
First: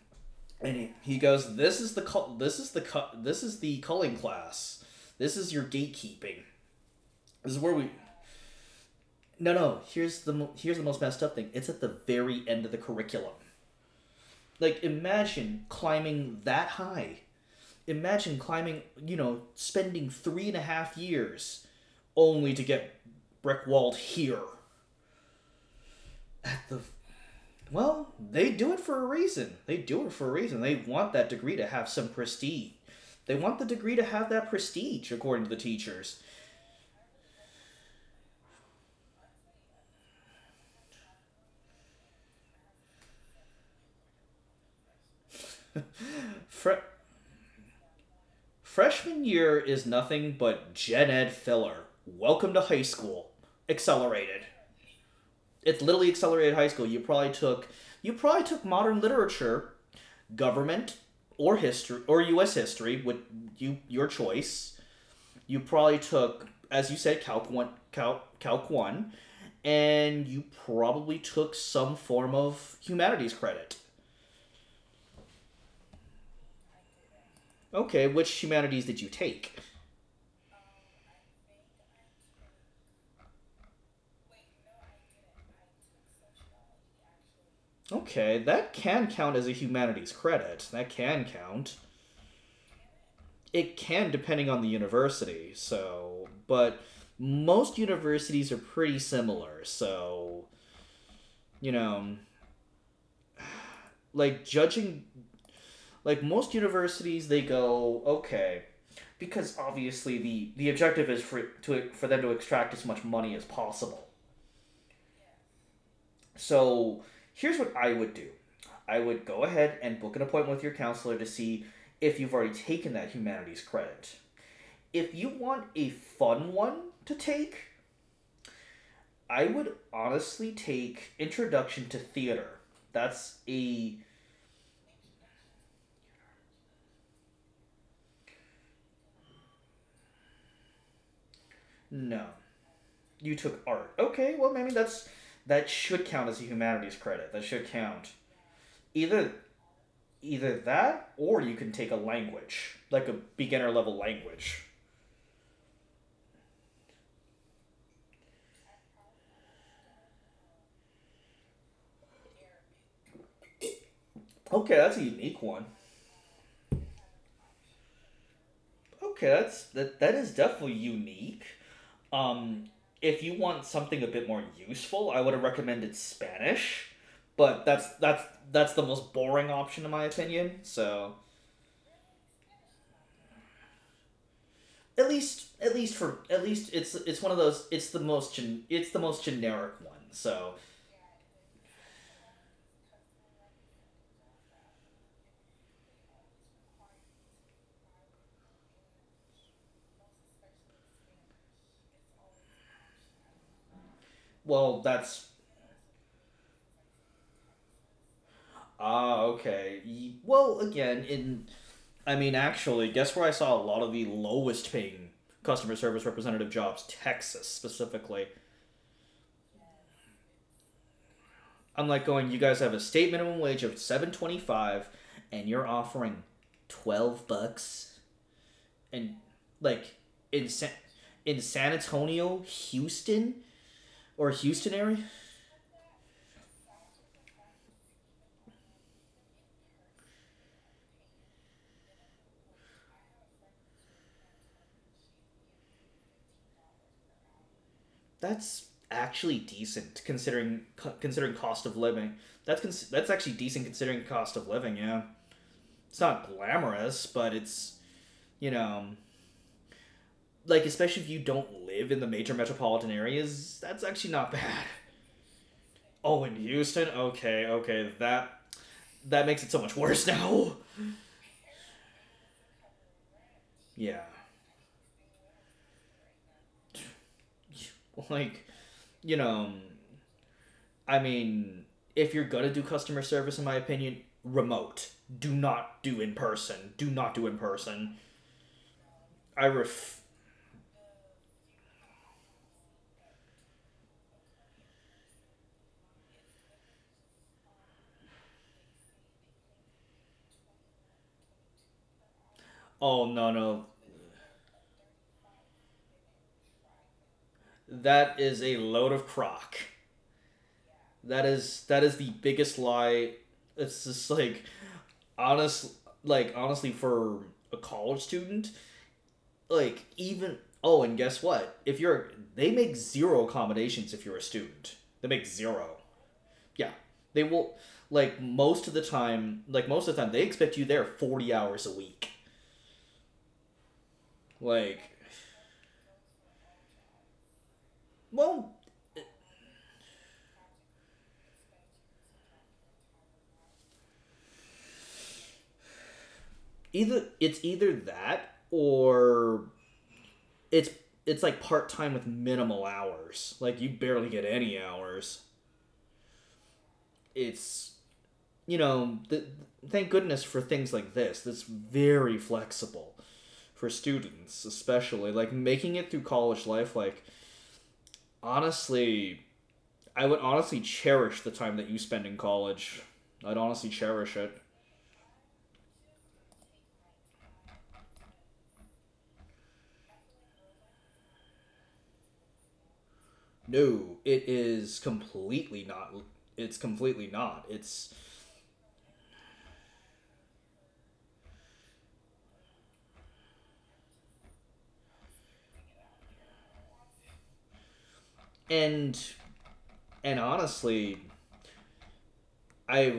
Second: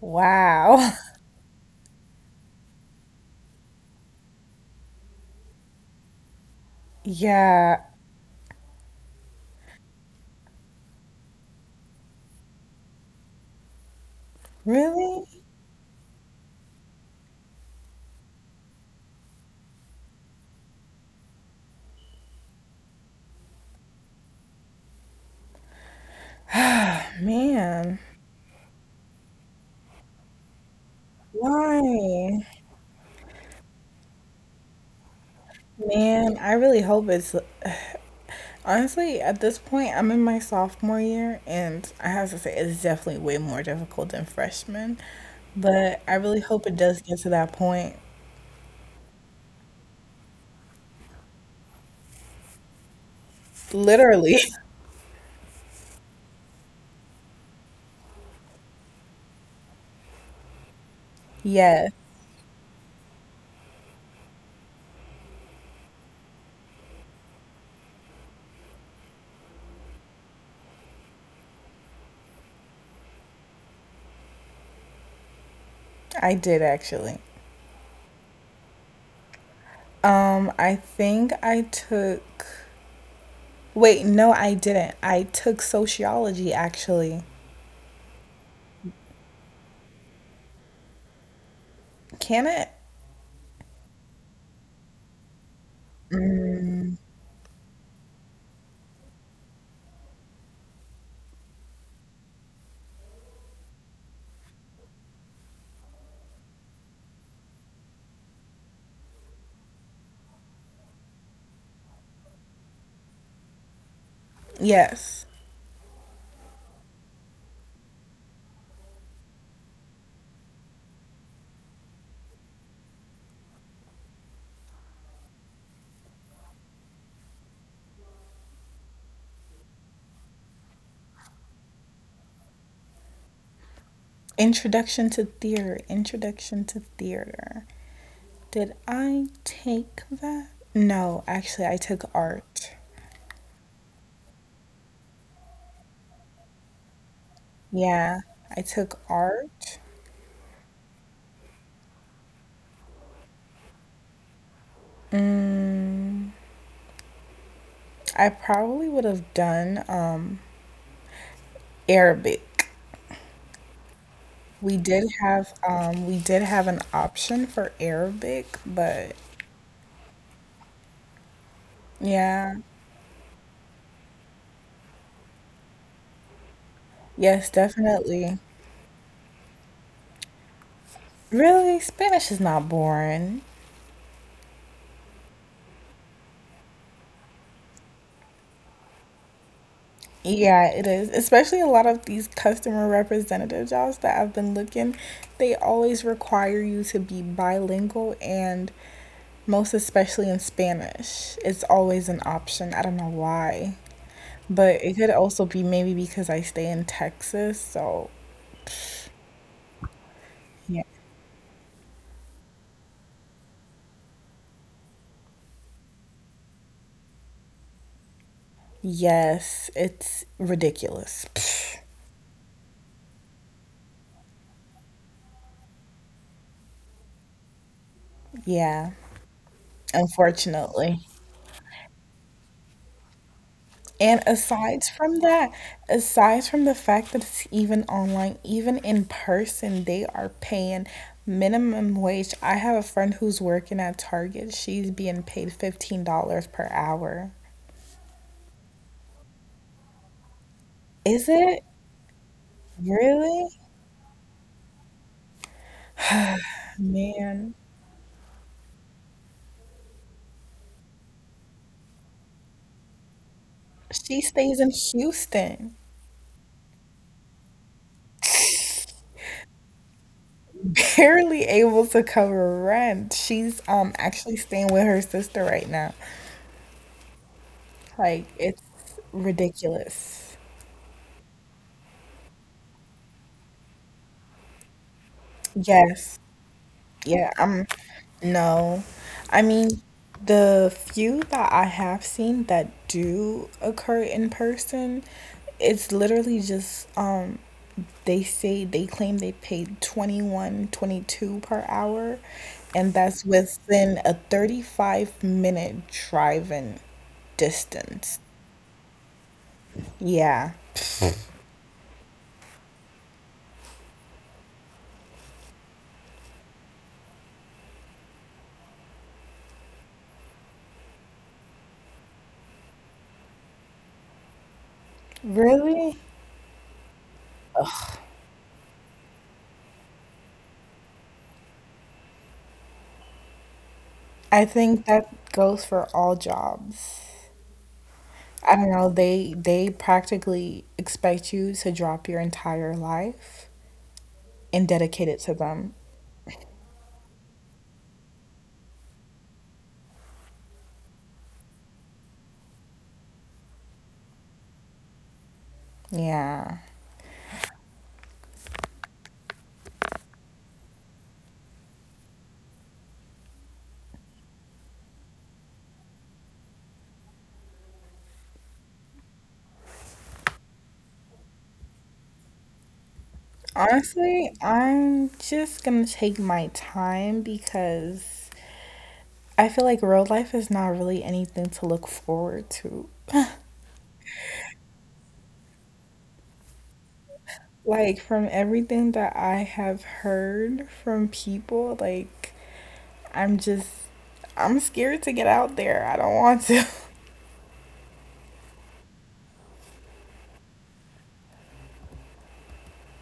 Speaker 2: Wow.
Speaker 1: And he goes, "This is the call. This is the cu- This is the culling class. This is your gatekeeping. This is where
Speaker 2: Yeah.
Speaker 1: we." No, no. Here's here's the most messed up thing. It's at the very end of the curriculum. Like,
Speaker 2: Really?
Speaker 1: imagine climbing that high. Imagine climbing. You know, spending 3.5 years only to get brick walled here at the...
Speaker 2: Man.
Speaker 1: Well, they do it for a reason. They do it for a reason. They want that degree to
Speaker 2: Why?
Speaker 1: have some prestige. They want the degree to have that prestige, according to the teachers.
Speaker 2: Man, I really hope it's honestly at this point I'm in my sophomore year and I have to say it's definitely way more difficult than freshman, but I really hope it
Speaker 1: Fre-
Speaker 2: does get to that point.
Speaker 1: Freshman year is nothing but gen ed filler. Welcome to high school.
Speaker 2: Literally.
Speaker 1: Accelerated. It's literally accelerated high school. You probably took modern literature, government, or
Speaker 2: Yes,
Speaker 1: history or US history with your choice. You probably took, as you said, Calc one, and you probably took some form of humanities credit.
Speaker 2: I did actually.
Speaker 1: Okay, which humanities did you take?
Speaker 2: I think I took, wait, no, I didn't. I took sociology actually.
Speaker 1: Okay, that can count as a humanities credit. That can count.
Speaker 2: Can it?
Speaker 1: It can depending on the university. So, but most universities are pretty similar. So, you know, like judging, like most universities they go okay, because obviously the objective is for them to extract as much money as possible.
Speaker 2: Yes.
Speaker 1: So here's what I would do. I would go ahead and book an appointment with your counselor to see if you've already taken that humanities credit. If you want a fun one to take, I would honestly take introduction to theater. That's a
Speaker 2: Introduction to theater. Introduction to theater. Did I take that? No, actually, I took
Speaker 1: No,
Speaker 2: art.
Speaker 1: you took art. Okay, well, maybe that's that should count as a humanities credit. That should count.
Speaker 2: Yeah, I took
Speaker 1: Either
Speaker 2: art.
Speaker 1: either that or you can take a language, like a beginner level language.
Speaker 2: I probably would have done Arabic. We
Speaker 1: Okay, that's
Speaker 2: did
Speaker 1: a unique
Speaker 2: have
Speaker 1: one.
Speaker 2: um, we did have an option for Arabic, but
Speaker 1: Okay, that is definitely unique.
Speaker 2: yeah,
Speaker 1: Um if you want something a bit more useful, I would have recommended Spanish,
Speaker 2: yes,
Speaker 1: but
Speaker 2: definitely.
Speaker 1: that's the most boring option in my opinion. So,
Speaker 2: Really, Spanish is not boring.
Speaker 1: at least it's one of those. It's it's the most generic one. So,
Speaker 2: Yeah, it is. Especially a lot of these customer representative jobs that I've been looking, they always require you to be bilingual and most especially in Spanish. It's always an option. I don't know why. But
Speaker 1: well,
Speaker 2: it could
Speaker 1: that's,
Speaker 2: also be maybe because I stay in Texas, so
Speaker 1: okay. Well,
Speaker 2: yeah.
Speaker 1: again, in I mean, actually, guess where I saw a lot of the lowest paying customer service representative jobs? Texas specifically.
Speaker 2: Yes, it's ridiculous. Pfft.
Speaker 1: I'm like going, you guys have a state minimum wage of 7.25, and you're offering $12,
Speaker 2: Yeah,
Speaker 1: and like in San,
Speaker 2: unfortunately.
Speaker 1: in San Antonio, Houston,
Speaker 2: And
Speaker 1: or Houston
Speaker 2: aside
Speaker 1: area.
Speaker 2: from that, aside from the fact that it's even online, even in person, they are paying minimum wage. I have a friend who's working at Target. She's being paid $15 per hour.
Speaker 1: That's actually decent considering,
Speaker 2: Is it
Speaker 1: cost of living. That's actually
Speaker 2: really?
Speaker 1: decent considering cost of living. Yeah. It's not glamorous, but
Speaker 2: Man,
Speaker 1: it's, you know, like especially if you don't live in the major metropolitan areas, that's actually
Speaker 2: she
Speaker 1: not
Speaker 2: stays
Speaker 1: bad.
Speaker 2: in Houston,
Speaker 1: Oh, in Houston, okay, okay, that makes it so much worse now.
Speaker 2: barely able to cover rent. She's
Speaker 1: Yeah,
Speaker 2: actually staying with her sister right now. Like
Speaker 1: like,
Speaker 2: it's
Speaker 1: you know,
Speaker 2: ridiculous.
Speaker 1: I mean, if you're gonna do customer service, in my opinion, remote. Do not do in
Speaker 2: Yes.
Speaker 1: person. Do not do
Speaker 2: Yeah,
Speaker 1: in
Speaker 2: I'm
Speaker 1: person.
Speaker 2: no. I
Speaker 1: I
Speaker 2: mean,
Speaker 1: ref.
Speaker 2: the few that I have seen that do occur in person, it's literally just they say they claim they paid 21, 22 per hour, and
Speaker 1: Oh,
Speaker 2: that's
Speaker 1: no,
Speaker 2: within a 35-minute driving distance.
Speaker 1: that is a load of crock.
Speaker 2: Yeah.
Speaker 1: That is the biggest lie. It's just like, honest, like honestly, for a college student, like, even, oh, and guess what? If you're they make zero accommodations if you're a student. They make zero.
Speaker 2: Really?
Speaker 1: Yeah, they will, like most of the time. Like most of the time, they expect you there 40 hours a week.
Speaker 2: I
Speaker 1: Like,
Speaker 2: think that goes for all jobs. I
Speaker 1: well,
Speaker 2: don't know, they practically expect you to drop your entire life and dedicate it to them.
Speaker 1: either it's either that or it's it's like part time with minimal hours. Like you barely get any hours.
Speaker 2: Yeah.
Speaker 1: It's you know the Thank goodness for things like this that's very flexible for students, especially like making it through college life. Like, honestly, I would honestly cherish the time that you spend in college. I'd honestly cherish
Speaker 2: Honestly,
Speaker 1: it.
Speaker 2: I'm just gonna take my time because I feel like real life is not really anything to look forward to.
Speaker 1: No, it is completely not. It's completely not it's
Speaker 2: Like from everything that I have heard from people, like I'm just I'm scared to get out there. I don't want to.
Speaker 1: and and honestly, I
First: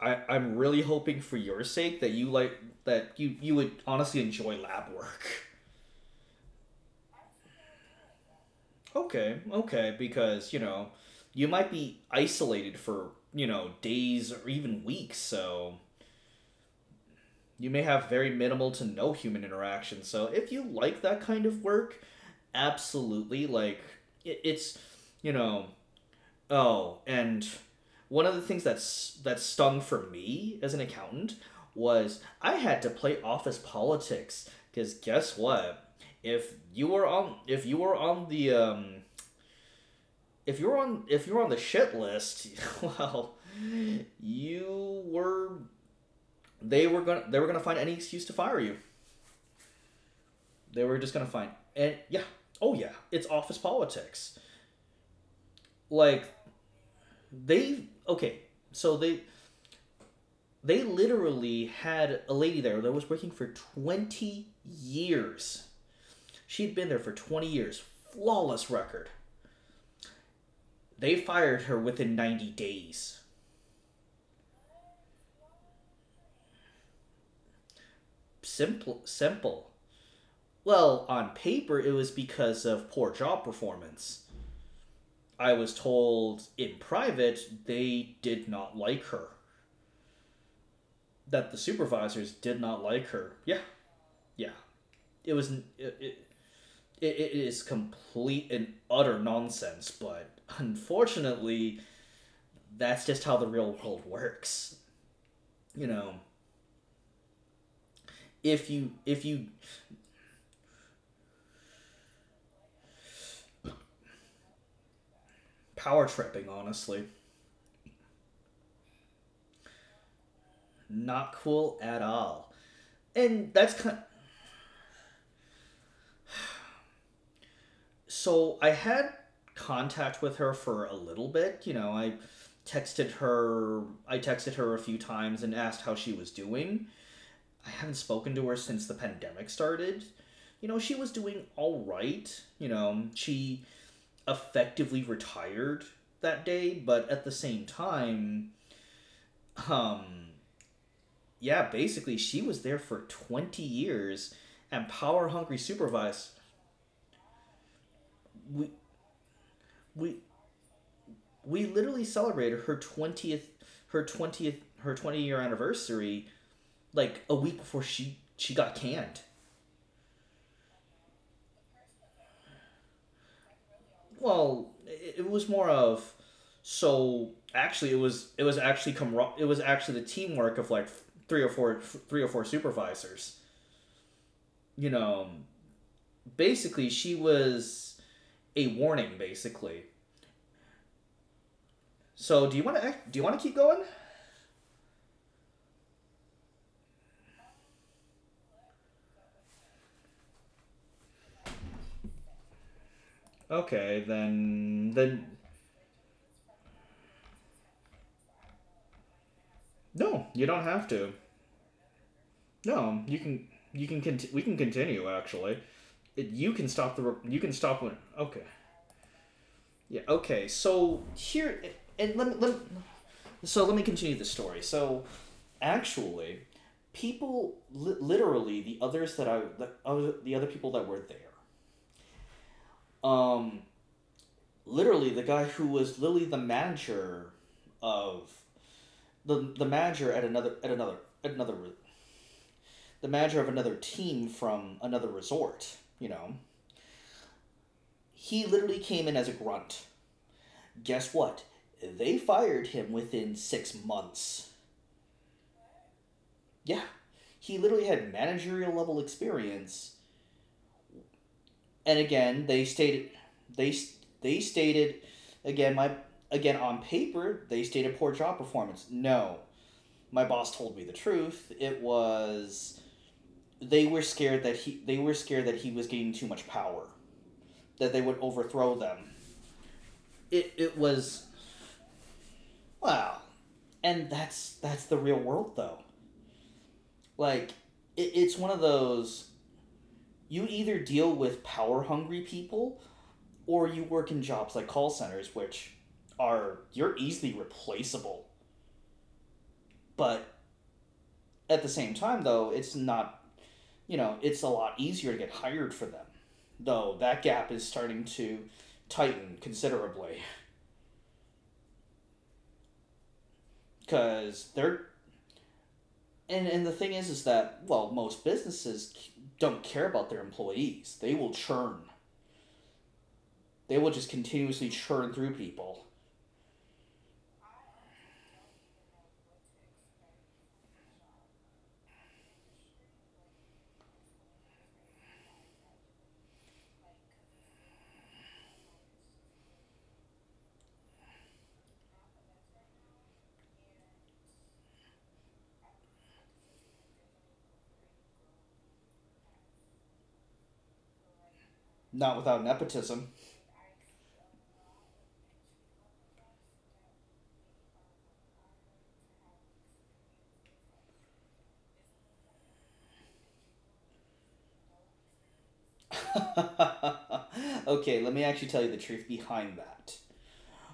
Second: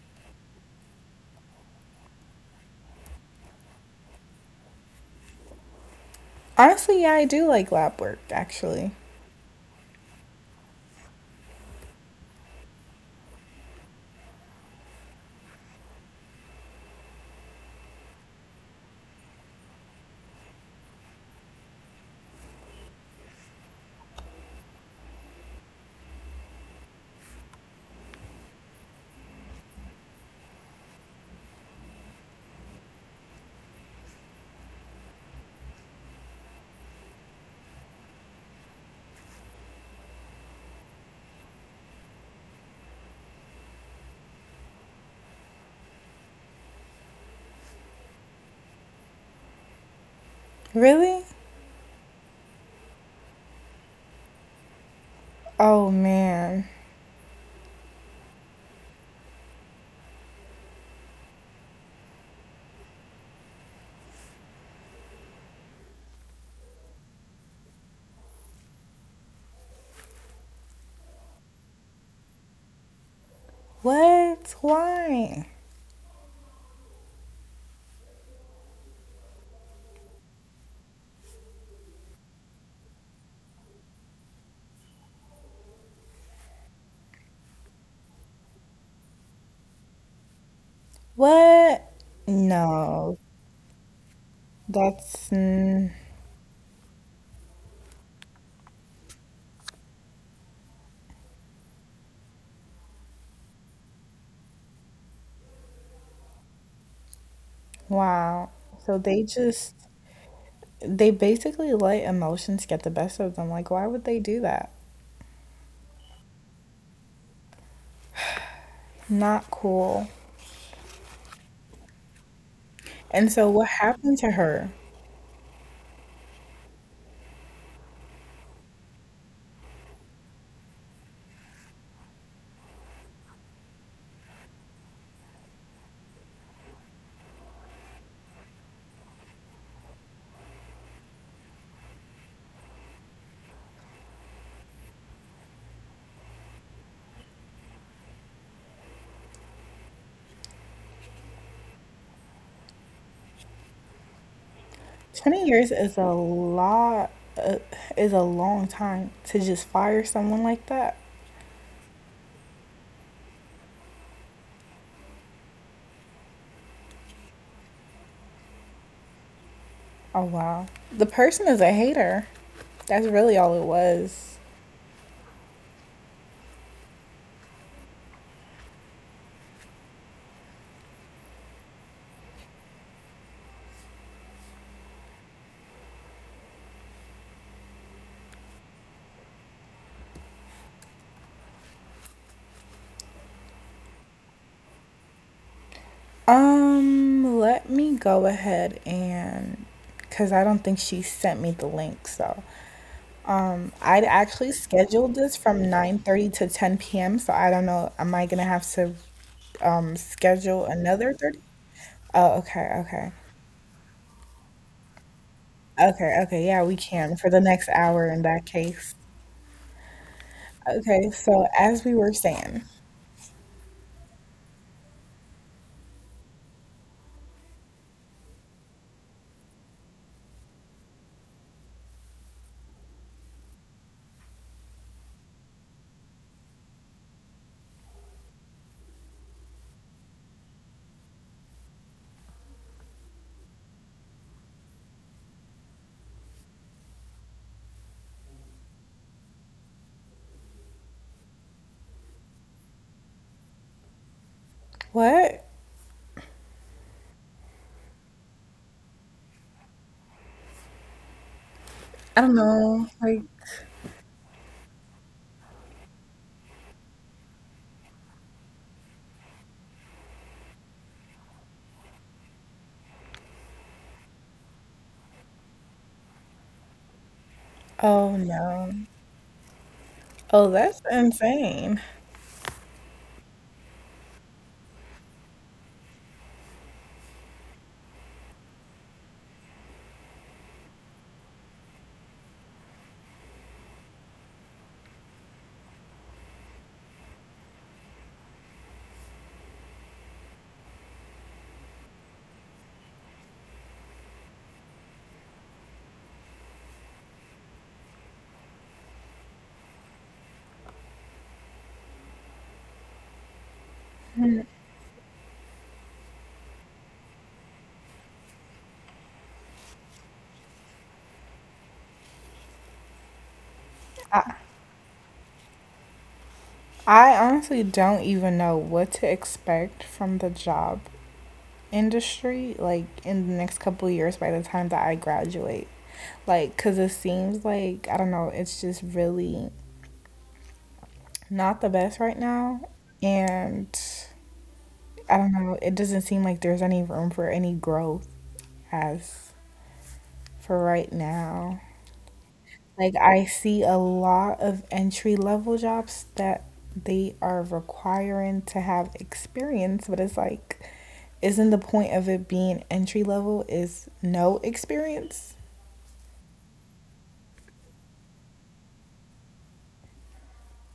Speaker 1: I i am really hoping for your sake that you like, that you would honestly enjoy lab work.
Speaker 2: Honestly, yeah, I do like lab work actually.
Speaker 1: Okay, okay, because, you know, you might be isolated for, you know, days or even weeks, so you may have very minimal to no human interaction. So if you like that kind of work, absolutely, like, it's, you know. Oh, and one of the things that's, that stung for me as an accountant was I had to play office politics, because guess what? If you were on the if you're on the shit list, well, you were they were gonna find any excuse to fire you. They were just gonna find
Speaker 2: Really?
Speaker 1: And yeah, oh yeah, it's office politics.
Speaker 2: Oh
Speaker 1: Like,
Speaker 2: man.
Speaker 1: they okay, so they literally had a lady there that was working for 20 years. She'd been there for 20 years, flawless record. They fired her within 90 days.
Speaker 2: What? Why?
Speaker 1: Simple, simple. Well, on paper, it was because of poor job performance. I was told in private they did not like her, that the
Speaker 2: What?
Speaker 1: supervisors did not like her.
Speaker 2: No.
Speaker 1: Yeah, yeah. It
Speaker 2: That's
Speaker 1: was. It, it, it is complete and utter nonsense, but unfortunately, that's just how the real world works. You know,
Speaker 2: wow. So
Speaker 1: if
Speaker 2: they
Speaker 1: you
Speaker 2: just they basically let emotions get the best of them. Like why would they do that?
Speaker 1: power tripping, honestly,
Speaker 2: Not cool.
Speaker 1: not cool at all.
Speaker 2: And
Speaker 1: And
Speaker 2: so what
Speaker 1: that's kind
Speaker 2: happened to her?
Speaker 1: so I had contact with her for a little bit. You know, texted her I texted her a few times and asked how she was doing. I haven't spoken to her since the pandemic started. You know, she was doing all right. You know, she effectively retired that day, but at the same time, um yeah, basically she was there for 20 years and power
Speaker 2: 20
Speaker 1: hungry
Speaker 2: years is a
Speaker 1: supervise.
Speaker 2: lot uh, is a long
Speaker 1: we
Speaker 2: time to just fire
Speaker 1: we
Speaker 2: someone like that.
Speaker 1: we literally celebrated her 20th her 20th her 20-year anniversary like a week before she got canned.
Speaker 2: Oh wow. The person is a hater. That's really all it was.
Speaker 1: Well, it was more of so actually, it was actually the teamwork of like three or four supervisors, you know. Basically, she was a warning, basically. So, do you want to, keep going?
Speaker 2: Let me go ahead and because I don't think she sent me the link. So,
Speaker 1: Okay,
Speaker 2: I'd
Speaker 1: then.
Speaker 2: actually scheduled this from 9:30 to 10 p.m. So I don't know. Am I gonna have to
Speaker 1: No, you don't have
Speaker 2: schedule
Speaker 1: to.
Speaker 2: another 30? Oh,
Speaker 1: No,
Speaker 2: okay,
Speaker 1: you
Speaker 2: okay.
Speaker 1: can, you can con. We can continue actually. It, you
Speaker 2: Okay,
Speaker 1: can
Speaker 2: okay.
Speaker 1: stop
Speaker 2: Yeah, we
Speaker 1: the you can
Speaker 2: can for the
Speaker 1: stop when
Speaker 2: next
Speaker 1: okay
Speaker 2: hour in that case.
Speaker 1: yeah okay so
Speaker 2: Okay,
Speaker 1: Here,
Speaker 2: so
Speaker 1: and
Speaker 2: as we were
Speaker 1: let me-
Speaker 2: saying,
Speaker 1: so let me continue the story. Actually, people li- literally the others that I the other people that were there um literally the guy who was literally the manager of the manager at another at another at another the manager of another team from another resort you know He literally came in as a grunt. Guess what? They fired him within 6 months.
Speaker 2: what?
Speaker 1: Yeah. He literally had managerial level experience. And
Speaker 2: I don't
Speaker 1: again, they
Speaker 2: know.
Speaker 1: stated,
Speaker 2: Like,
Speaker 1: they, they stated, again, my, again, on paper, they stated poor job performance. No, my boss told me the truth. It was, they were scared that they were scared that he was getting too much power, that they would
Speaker 2: oh no.
Speaker 1: overthrow them. It,
Speaker 2: Oh,
Speaker 1: it
Speaker 2: that's
Speaker 1: was,
Speaker 2: insane.
Speaker 1: wow. And that's the real world though. Like, it's one of those. You either deal with power hungry people or you work in jobs like call centers, which are you're easily replaceable. But at the same time, though, it's not, you know, it's a lot easier to get hired for them. Though that gap is starting to tighten considerably because they're. And the thing is that, well, most businesses don't care about their employees. They will churn. They will just
Speaker 2: I,
Speaker 1: continuously churn through people.
Speaker 2: I honestly don't even know what to expect from the job industry like in the next couple of years by the time that I graduate. Like cuz it seems like I don't know, it's just really not the best right now and I don't know, it doesn't seem like there's any room for any growth as for right now.
Speaker 1: Not without
Speaker 2: Like
Speaker 1: nepotism.
Speaker 2: I see a lot of entry level jobs that they are requiring to have experience, but it's like, isn't the point of it being entry level is no experience?
Speaker 1: Okay, let me actually tell you the truth behind that.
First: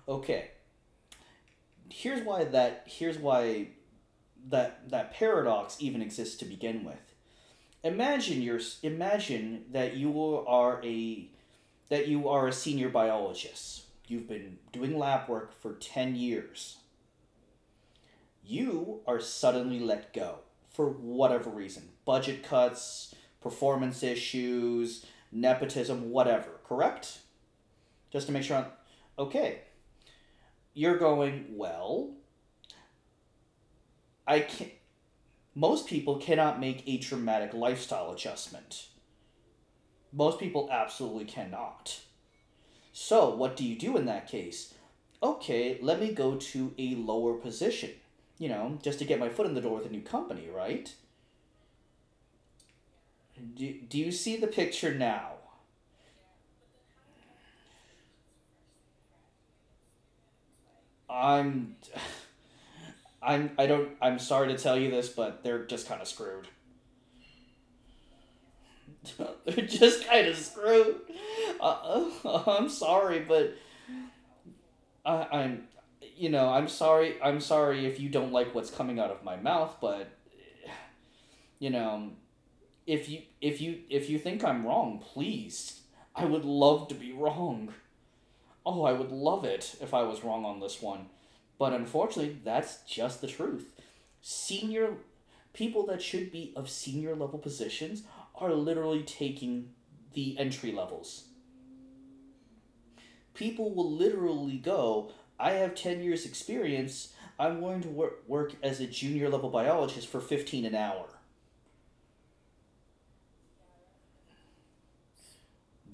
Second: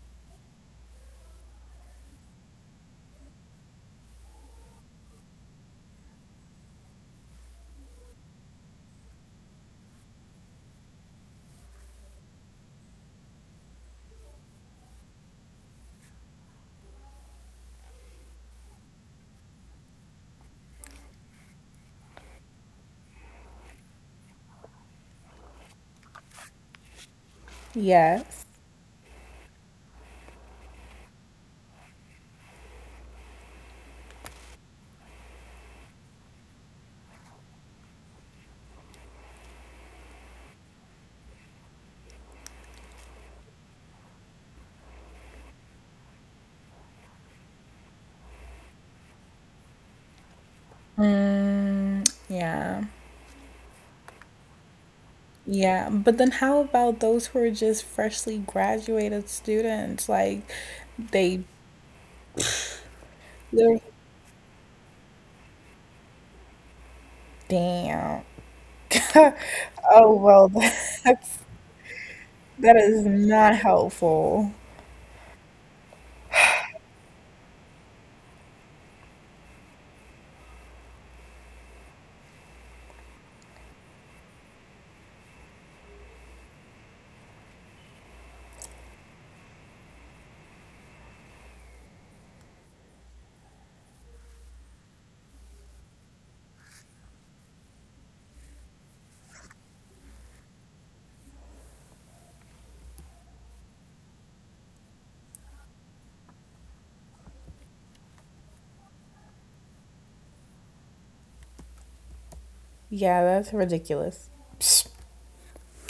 Speaker 1: Okay, here's why that that paradox even exists to begin with. Imagine that you are a senior biologist. You've been doing lab work for 10 years. You are suddenly let go for whatever reason. Budget cuts, performance issues, nepotism, whatever, correct? Just to make
Speaker 2: Yes.
Speaker 1: sure I'm okay. You're going well. I can not Most people cannot make a traumatic lifestyle adjustment. Most people absolutely cannot. So what do you do in that case? Okay, let me go to a lower position. You know, just to get my foot in the door with a new company, right?
Speaker 2: Yeah.
Speaker 1: Do you see the picture now?
Speaker 2: Yeah. But then how about those who are just freshly graduated students? Like they
Speaker 1: I'm, I'm, I
Speaker 2: they're
Speaker 1: don't. I'm sorry to tell you this, but they're just kind of screwed.
Speaker 2: damn.
Speaker 1: They're just
Speaker 2: Oh
Speaker 1: kind of
Speaker 2: well,
Speaker 1: screwed.
Speaker 2: that's
Speaker 1: Uh, I'm
Speaker 2: that is
Speaker 1: sorry, but
Speaker 2: not helpful.
Speaker 1: I, I'm, you know, I'm sorry. I'm sorry if you don't like what's coming out of my mouth, but you know, if you think I'm wrong, please. I would love to be wrong. Oh, I would love it if I was wrong on this one. But unfortunately, that's just the truth. Senior people that should be of senior level positions are literally taking the entry levels. People will literally go, I have 10 years' experience. I'm going to work as a junior level biologist for 15 an hour.
Speaker 2: Yeah, that's ridiculous.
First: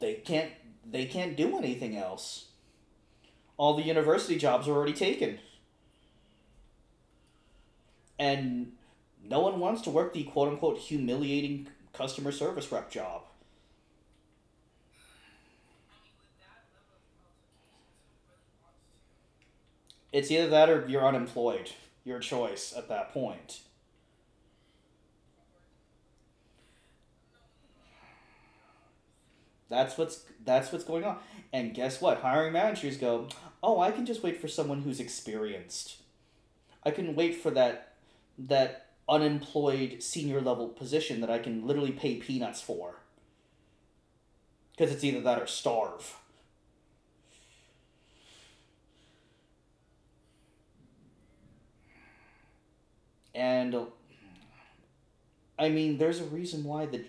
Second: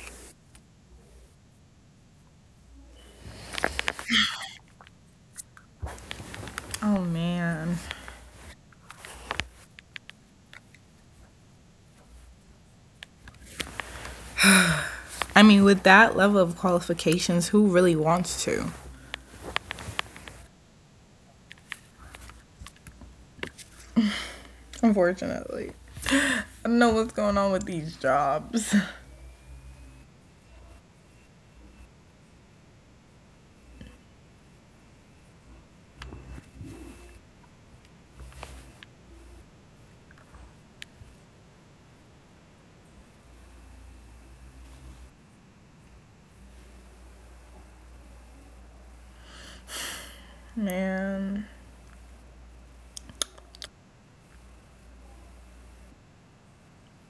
Speaker 1: They can't they can't do anything else. All the university jobs are already taken,
Speaker 2: Oh man.
Speaker 1: and no one wants to work the quote unquote humiliating customer service rep job.
Speaker 2: I mean, with that level of qualifications, who really wants to?
Speaker 1: It's either that or you're unemployed. Your choice at that point.
Speaker 2: Unfortunately. I don't know what's going on with these jobs.
Speaker 1: That's what's going on. And guess what? Hiring managers go, "Oh, I can just wait for someone who's experienced. I can wait for that unemployed senior level position that I can literally pay peanuts for because it's either that or starve.
Speaker 2: Man.
Speaker 1: And I mean, there's a reason why the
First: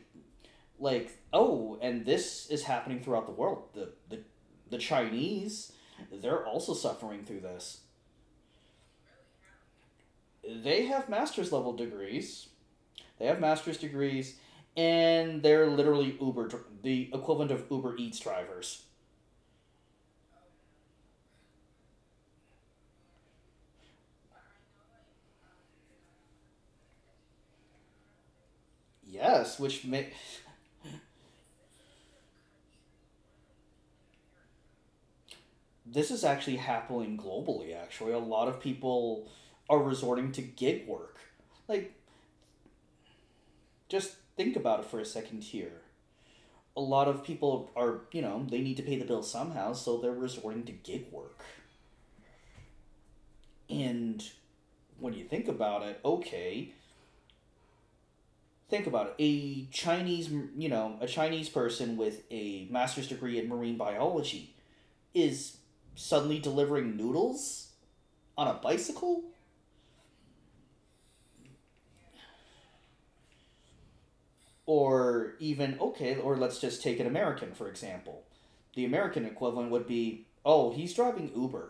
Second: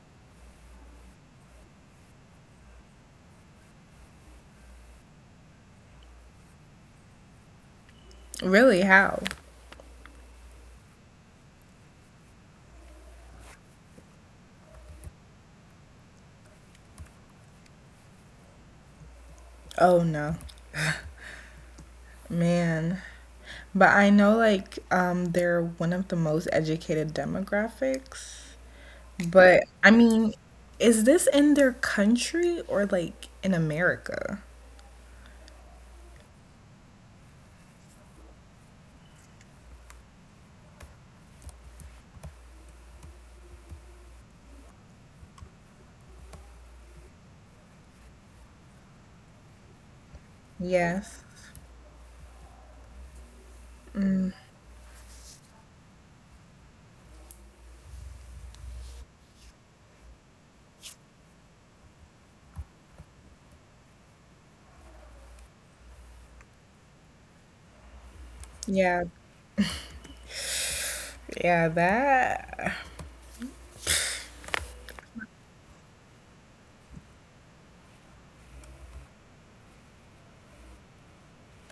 Speaker 1: like oh, and this is happening throughout the world. The Chinese, they're also suffering through this.
Speaker 2: Really, how?
Speaker 1: They have master's level degrees. They have master's degrees and they're literally Uber the equivalent of Uber Eats drivers.
Speaker 2: Oh no. Man. But I know like they're one of the most educated demographics.
Speaker 1: Yes,
Speaker 2: But
Speaker 1: which
Speaker 2: I
Speaker 1: may.
Speaker 2: mean, is this in their country or like in America?
Speaker 1: This is actually happening globally. Actually, a lot of people are resorting to gig work. Like, just think about it for a second here. A lot of people are, you know, they need to pay the bill somehow, so they're resorting to gig
Speaker 2: Yes.
Speaker 1: work. And when you think about it, okay, think about it, a Chinese person with a master's degree in marine biology is suddenly delivering noodles on a
Speaker 2: Yeah.
Speaker 1: bicycle.
Speaker 2: Yeah, that
Speaker 1: Or even, okay, or let's just take an American for example. The American equivalent would be, oh, he's driving Uber.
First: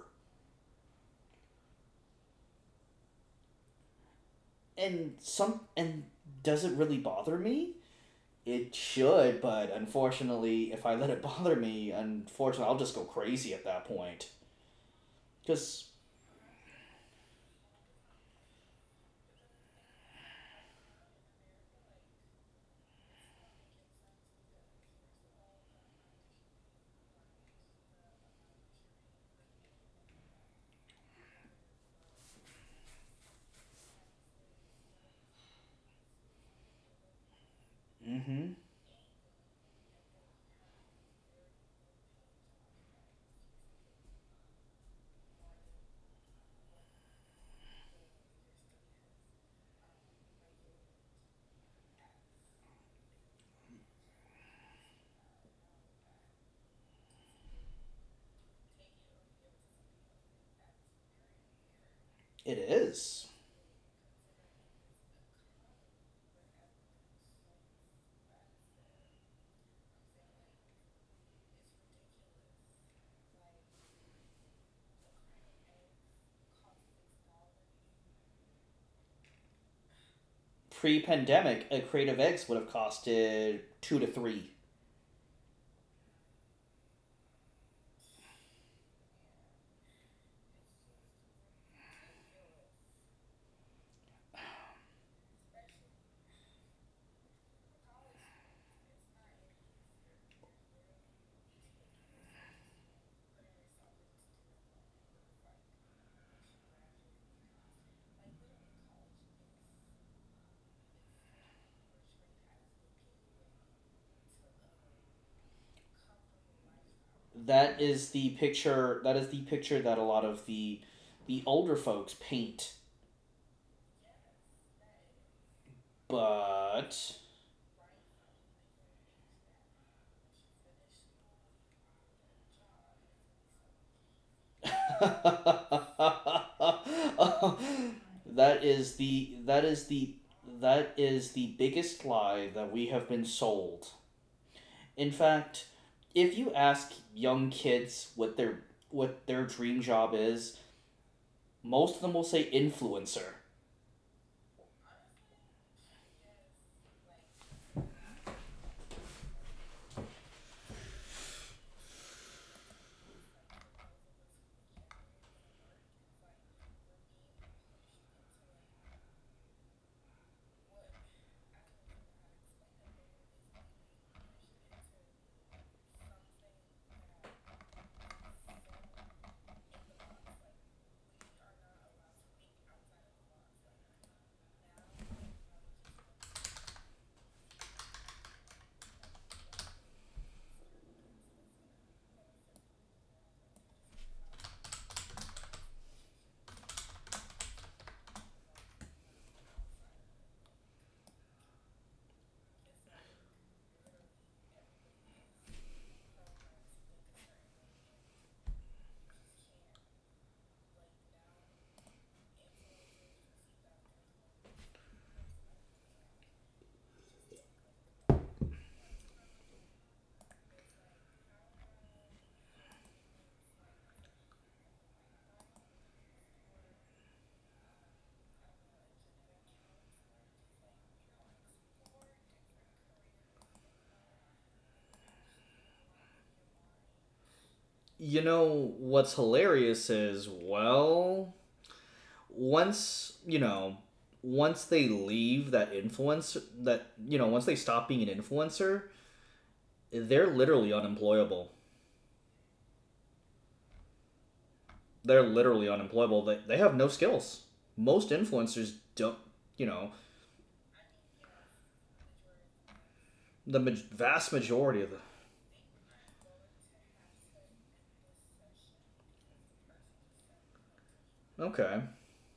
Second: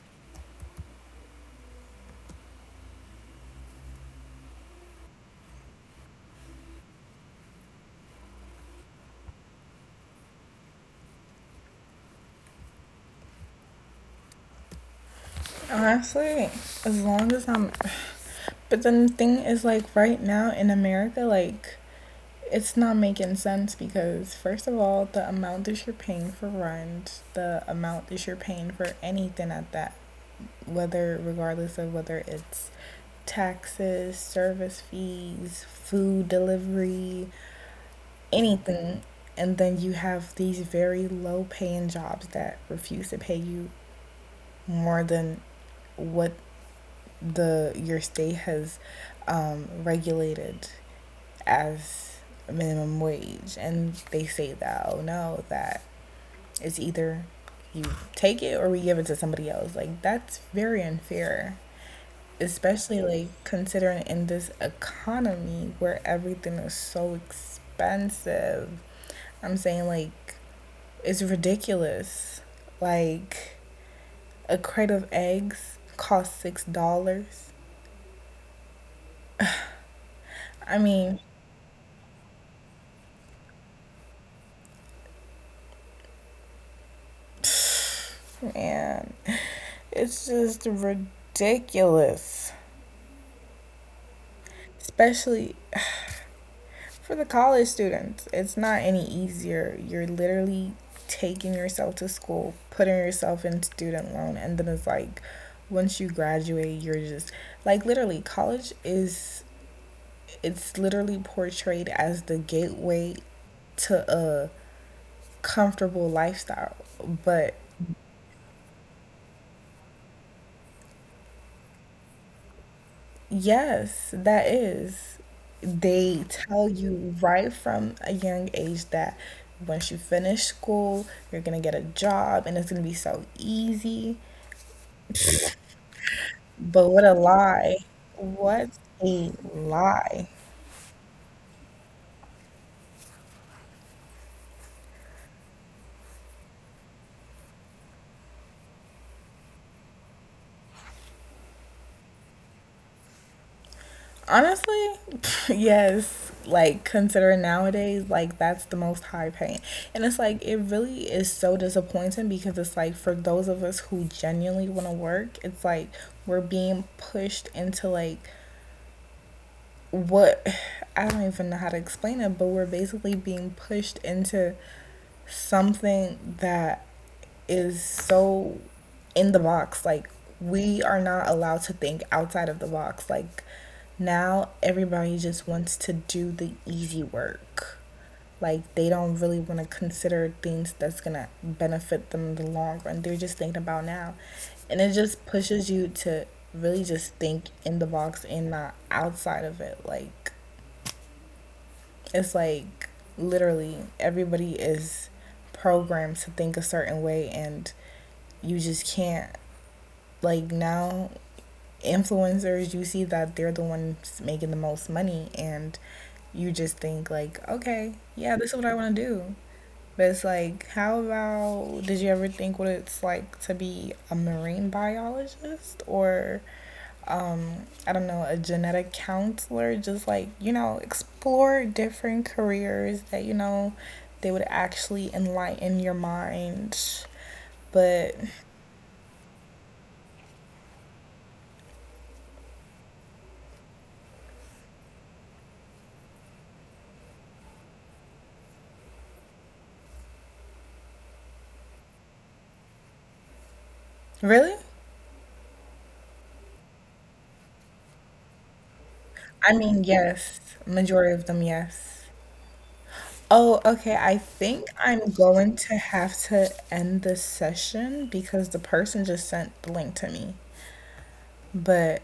Speaker 1: And some and Does it really bother me? It should, but unfortunately if I let it bother me, unfortunately I'll just go crazy at that point. Because
Speaker 2: Honestly, as long as I'm. But then the thing is, like, right now in America, like, it's not making sense because, first of all, the amount that you're paying for rent, the amount that you're paying for anything at that, whether, regardless of whether it's taxes, service fees, food delivery,
Speaker 1: mm-hmm
Speaker 2: anything. And then you have these very low paying jobs that refuse to pay you more than what the your state has regulated as a minimum wage, and they say that oh no, that it's either you take it or we give it to somebody else. Like that's very unfair,
Speaker 1: it
Speaker 2: especially like
Speaker 1: is.
Speaker 2: considering in this economy where everything is so expensive. I'm saying like it's ridiculous. Like a crate of eggs costs $6. I mean,
Speaker 1: Pre-pandemic a creative eggs would have costed two to three.
Speaker 2: Man, it's just ridiculous. Especially for the college students, it's not any easier. You're literally taking yourself to school, putting yourself in student loan, and then it's like once you graduate, you're just like literally college is it's literally portrayed as the gateway to a comfortable lifestyle, but
Speaker 1: That is the picture that a lot of the older folks paint.
Speaker 2: Yes, that is. They tell
Speaker 1: But
Speaker 2: you right from a young age that once you finish school, you're gonna get a job and it's gonna be so easy.
Speaker 1: that
Speaker 2: But what a lie. What
Speaker 1: is
Speaker 2: a
Speaker 1: the that is the
Speaker 2: lie.
Speaker 1: that is the biggest lie that we have been sold. In fact, if you ask young kids what their dream job is, most of them will say influencer.
Speaker 2: Honestly, yes, like considering nowadays, like that's the most high paying. And it's like it really is so disappointing because it's like for those of us who genuinely want to work, it's like we're being pushed into like what I don't even know how to explain it, but we're basically being pushed into something that is so in the box. Like, we are not allowed to think outside of the box. Like, now everybody just wants to do the easy work. Like, they don't really want to consider things that's going to benefit them in the long run. They're just thinking about now. And it just pushes you to really just think in the box and not outside of it. Like, it's like literally everybody is programmed to think a certain way, and you just can't. Like, now influencers, you see that they're the ones making the most money, and you just think, like, okay, yeah, this is what I want to do. But it's like, how about did you ever think what it's like to be a marine biologist or um, I don't know, a genetic counselor, just like, you know, explore different careers that, you know, they would actually enlighten your mind. But
Speaker 1: You know what's hilarious is, well, once you know, once they leave that influencer, that you know, once they stop being an influencer, they're literally unemployable.
Speaker 2: really?
Speaker 1: They're literally unemployable. They have no skills. Most influencers don't, you know,
Speaker 2: I mean, yes. Majority of them, yes.
Speaker 1: the
Speaker 2: Oh,
Speaker 1: vast
Speaker 2: okay.
Speaker 1: majority
Speaker 2: I
Speaker 1: of the.
Speaker 2: think I'm going to have to end this session because the person just sent the link to me.
Speaker 1: Okay.
Speaker 2: But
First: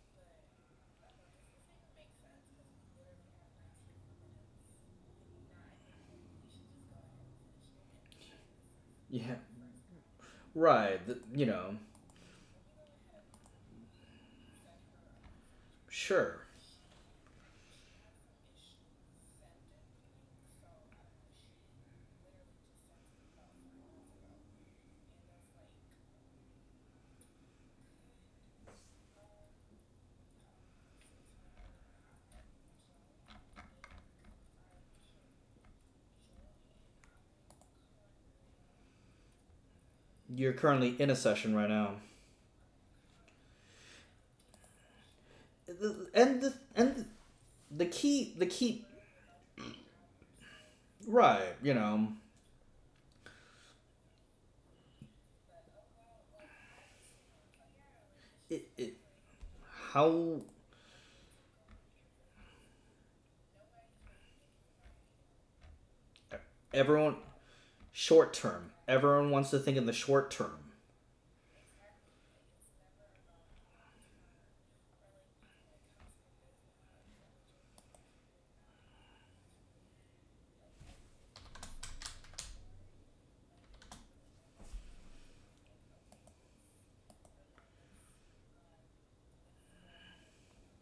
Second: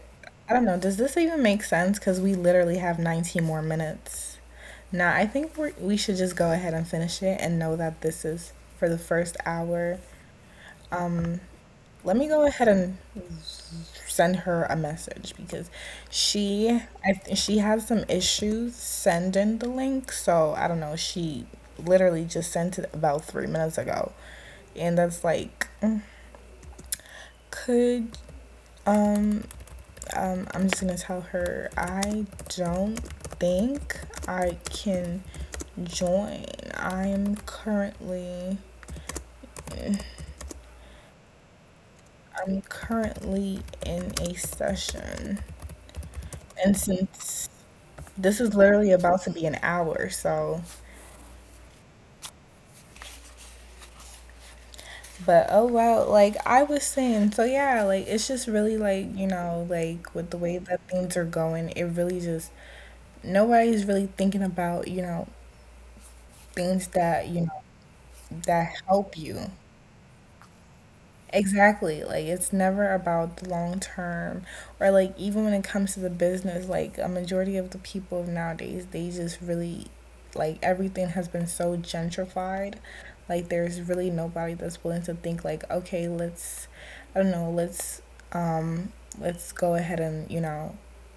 Speaker 2: I don't know, does this even make sense? Because we literally have 19 more minutes. Now, I think we should just go ahead and finish it and know that this is for the first
Speaker 1: Yeah.
Speaker 2: hour.
Speaker 1: Right.
Speaker 2: Let me go ahead and send her a message because
Speaker 1: Sure.
Speaker 2: she has some issues sending the link. So I don't know. She literally just sent it about 3 minutes ago, and that's like, could um I'm just gonna tell her I don't think I can join. I am currently
Speaker 1: You're currently in a session right now.
Speaker 2: I'm currently in a session,
Speaker 1: The- And
Speaker 2: and
Speaker 1: the, and
Speaker 2: since this is
Speaker 1: the
Speaker 2: literally
Speaker 1: key,
Speaker 2: about to be an hour, so
Speaker 1: right, you know,
Speaker 2: but oh well, like I was saying, so yeah, like it's just really
Speaker 1: it,
Speaker 2: like
Speaker 1: it,
Speaker 2: you know, like with the way
Speaker 1: how
Speaker 2: that things are going, it really just nobody's really thinking about you know things that you
Speaker 1: everyone,
Speaker 2: know
Speaker 1: short
Speaker 2: that
Speaker 1: term,
Speaker 2: help you
Speaker 1: everyone wants to think in the short term.
Speaker 2: exactly. Like it's never about the long term or like even when it comes to the business, like a majority of the people nowadays, they just really like everything has been so gentrified. Like there's really nobody that's willing to think like, okay, let's I don't know, um let's go ahead and,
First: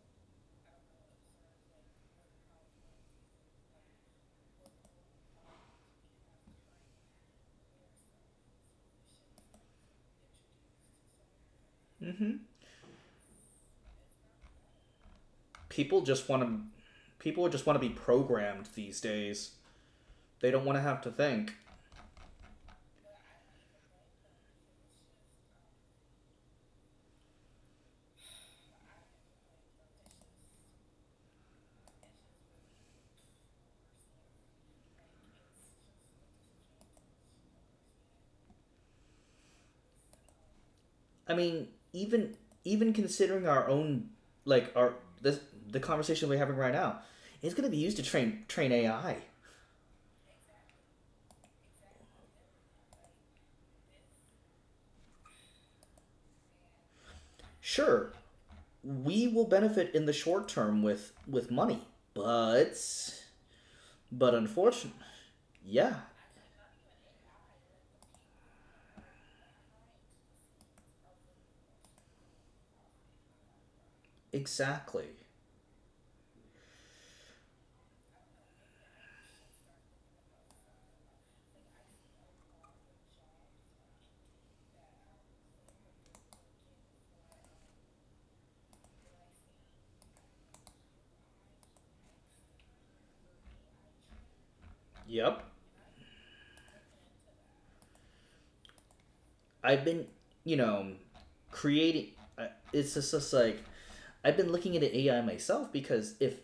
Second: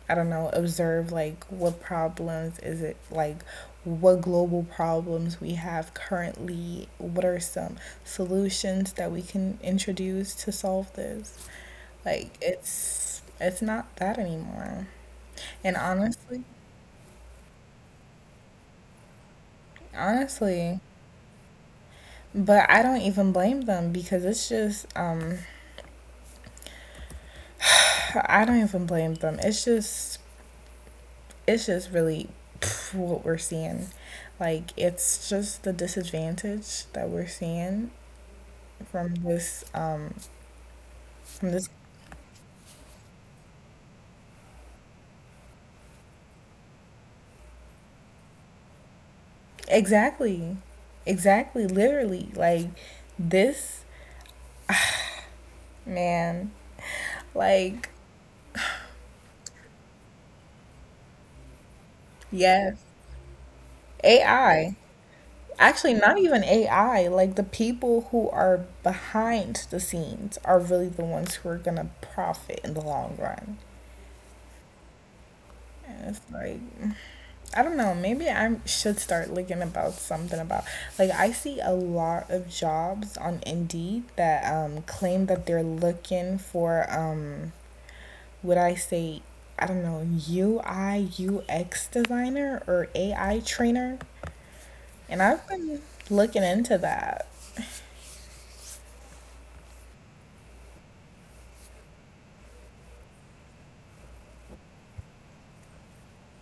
Speaker 2: I don't know, observe like what problems is it like what global problems we have currently, what are some solutions that we can introduce to solve this. Like
Speaker 1: Hmm.
Speaker 2: it's not that anymore. And
Speaker 1: People just
Speaker 2: honestly,
Speaker 1: want to People just want to be programmed these days. They don't want
Speaker 2: honestly,
Speaker 1: to have to think.
Speaker 2: but I don't even blame them because it's just I don't even blame them. It's just really pff, what we're seeing. Like it's just the disadvantage that we're seeing from this um
Speaker 1: I
Speaker 2: from
Speaker 1: mean,
Speaker 2: this
Speaker 1: even considering our own like our this the conversation we're having right now, it's going to be used to train AI.
Speaker 2: exactly. Exactly, literally. Like this Man, like,
Speaker 1: Sure, we will benefit in the short term with money, but
Speaker 2: yes,
Speaker 1: but
Speaker 2: AI.
Speaker 1: unfortunately,
Speaker 2: Actually,
Speaker 1: yeah,
Speaker 2: not even AI. Like, the people who are behind the scenes are really the ones who are gonna profit in the long run.
Speaker 1: exactly.
Speaker 2: And it's like, I don't know, maybe I should start looking about something about. Like, I see a lot of jobs on Indeed that claim that they're looking for, would I say, I don't know, UI, UX designer or AI trainer. And
Speaker 1: Yep,
Speaker 2: I've been looking into that.
Speaker 1: I've been, you know, creating. uh, It's just, I've been looking at AI myself because if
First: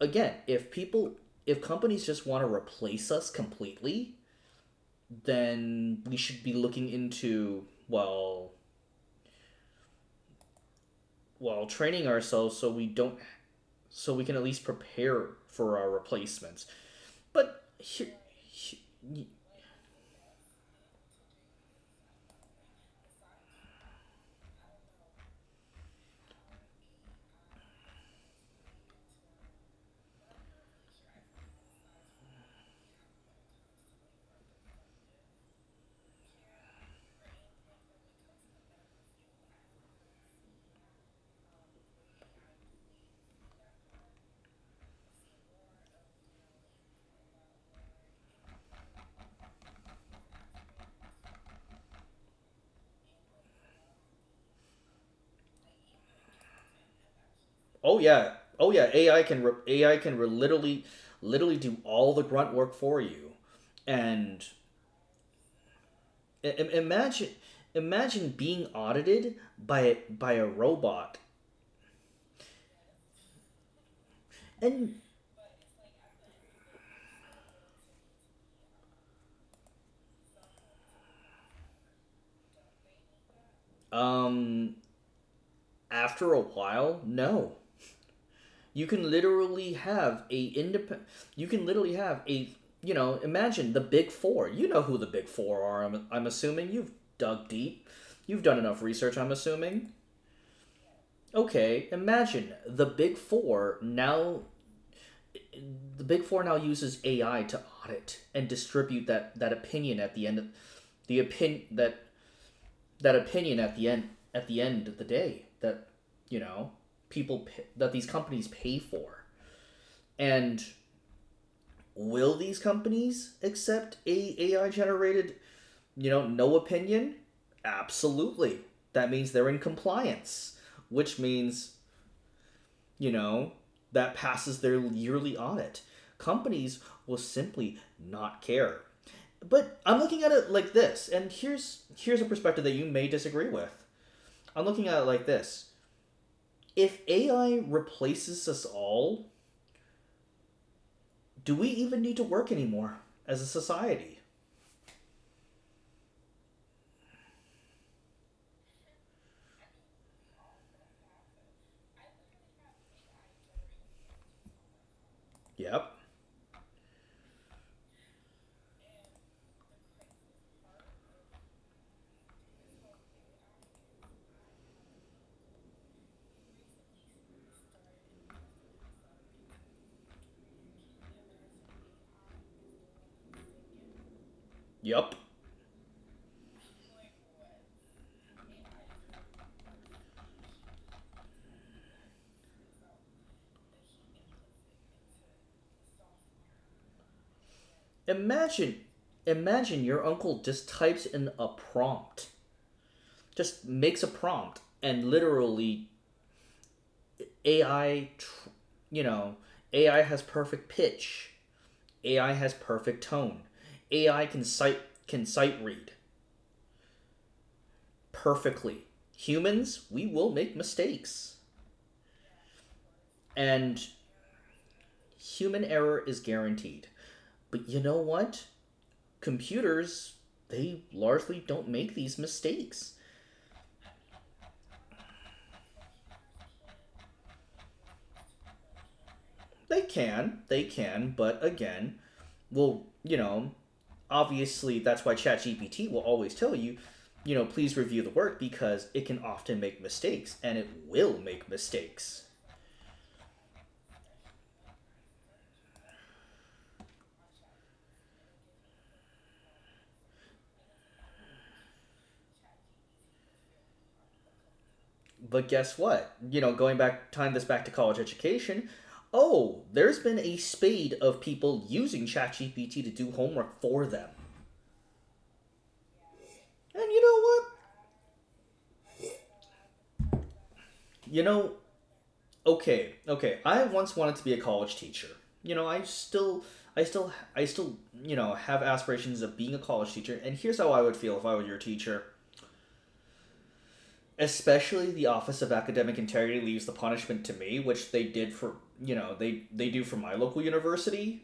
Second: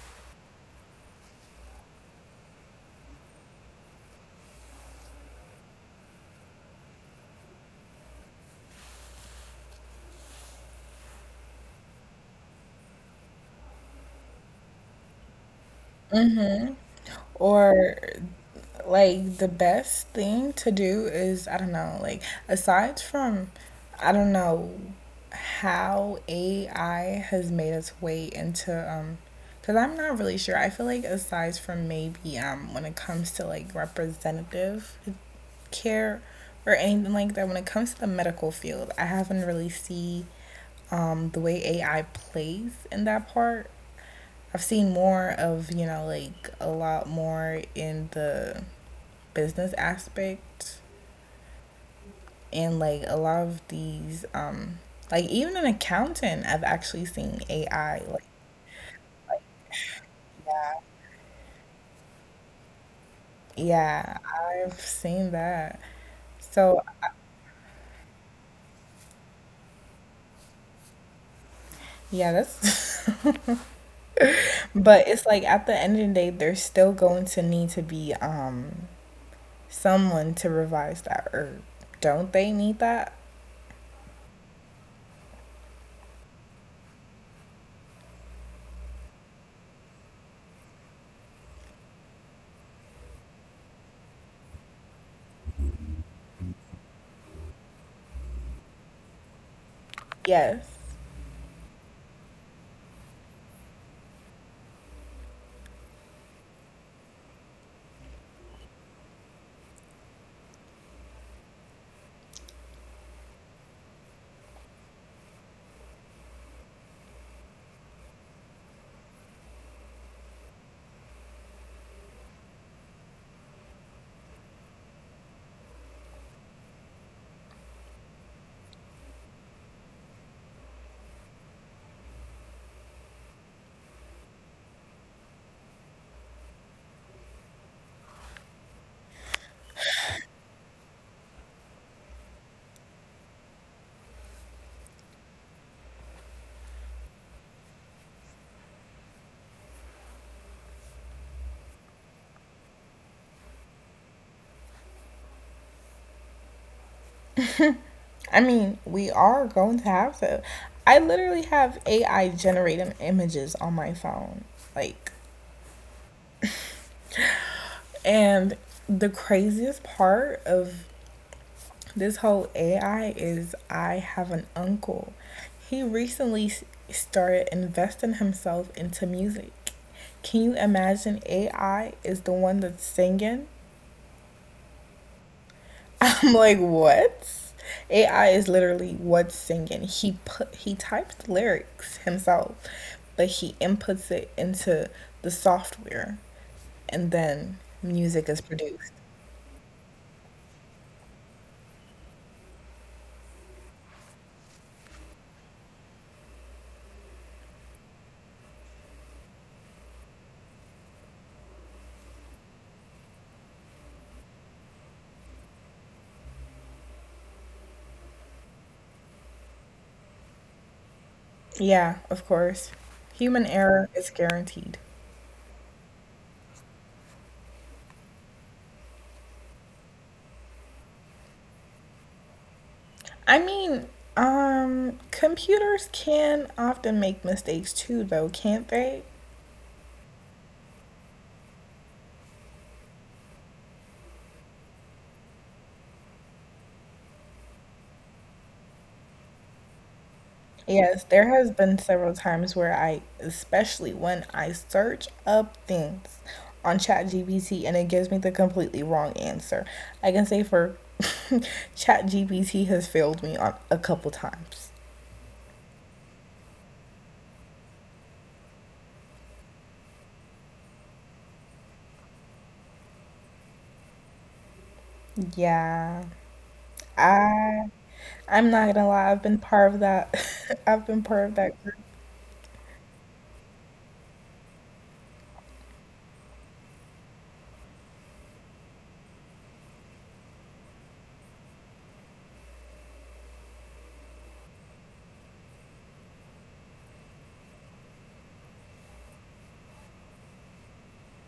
Speaker 1: again, if companies just want to replace us completely, then we should be looking into, well, well, training ourselves so we don't, so we can at least prepare for our replacements. But
Speaker 2: Or
Speaker 1: here-
Speaker 2: like the best thing to do is I don't know, like aside from I don't know how AI has made its way into because I'm not really sure. I feel like aside from maybe when it comes to like representative care or anything like that. When it comes to the medical field, I haven't really seen, the way AI plays in that part. I've seen more of, you know, like a lot more in the business aspect and like a lot of these like even an accountant I've actually seen AI
Speaker 1: oh
Speaker 2: like
Speaker 1: yeah, oh yeah, AI can literally do all the grunt work for you.
Speaker 2: yeah,
Speaker 1: And
Speaker 2: I've seen that. So
Speaker 1: imagine, imagine being audited by a robot.
Speaker 2: yeah, that's
Speaker 1: And
Speaker 2: But it's like at the end of the day, there's still going to need to be someone to revise that herb. Don't they need that?
Speaker 1: um, after a while, no. You can literally have a independent. You can literally have a, you know. Imagine the big four. You know who the big four are. I'm assuming you've dug deep. You've done enough research. I'm assuming.
Speaker 2: Yes.
Speaker 1: Okay, imagine the big four now. The big four now uses AI to audit and distribute that opinion at the end. Of, the opinion that that opinion at the end of the day that, you know, people that these companies pay for. And will these companies accept a AI generated, you know, no opinion? Absolutely. That means they're in compliance, which means, you know, that passes their yearly audit. Companies will simply not care. But I'm looking at it like this, and here's a perspective that you may disagree with. I'm looking at it like this. If AI replaces us all, do we even need to work anymore as a society?
Speaker 2: I mean, we are going to have to. I literally have AI generated images on my phone. Like,
Speaker 1: Yep.
Speaker 2: and the craziest part of this whole AI is I have an uncle. He recently started investing himself into music. Can you imagine AI is the one that's singing?
Speaker 1: Yup.
Speaker 2: I'm like, what? AI is literally what's singing. He types the lyrics himself, but he inputs it into the software and then music is
Speaker 1: Imagine,
Speaker 2: produced.
Speaker 1: imagine your uncle just types in a prompt, just makes a prompt, and literally AI, you know, AI has perfect pitch, AI has perfect tone, AI can sight read perfectly. Humans, we will make mistakes,
Speaker 2: Yeah, of course. Human
Speaker 1: and
Speaker 2: error is guaranteed.
Speaker 1: human error is guaranteed. But you know what? Computers, they largely don't make these mistakes.
Speaker 2: I mean, computers can often make mistakes too, though, can't they?
Speaker 1: They can, but again, well, you know, obviously that's why ChatGPT will always tell you, you know, please review the work because it can often make mistakes and it
Speaker 2: Yes,
Speaker 1: will
Speaker 2: there
Speaker 1: make
Speaker 2: has been several
Speaker 1: mistakes.
Speaker 2: times where I, especially when I search up things on ChatGPT and it gives me the completely wrong answer. I can say for ChatGPT has failed me on a couple times.
Speaker 1: But guess what? You know, going back, tying this back to college education, oh, there's been a spade of people using ChatGPT to do homework for them.
Speaker 2: Yeah.
Speaker 1: And you know what?
Speaker 2: I I'm not gonna lie, I've been part of that. I've been
Speaker 1: You
Speaker 2: part of
Speaker 1: know,
Speaker 2: that group.
Speaker 1: okay. I once wanted to be a college teacher. You know, I still, you know, have aspirations of being a college teacher. And here's how I would feel if I were your teacher. Especially the Office of Academic Integrity leaves the punishment to me, which they did for, you know, they do for my local university.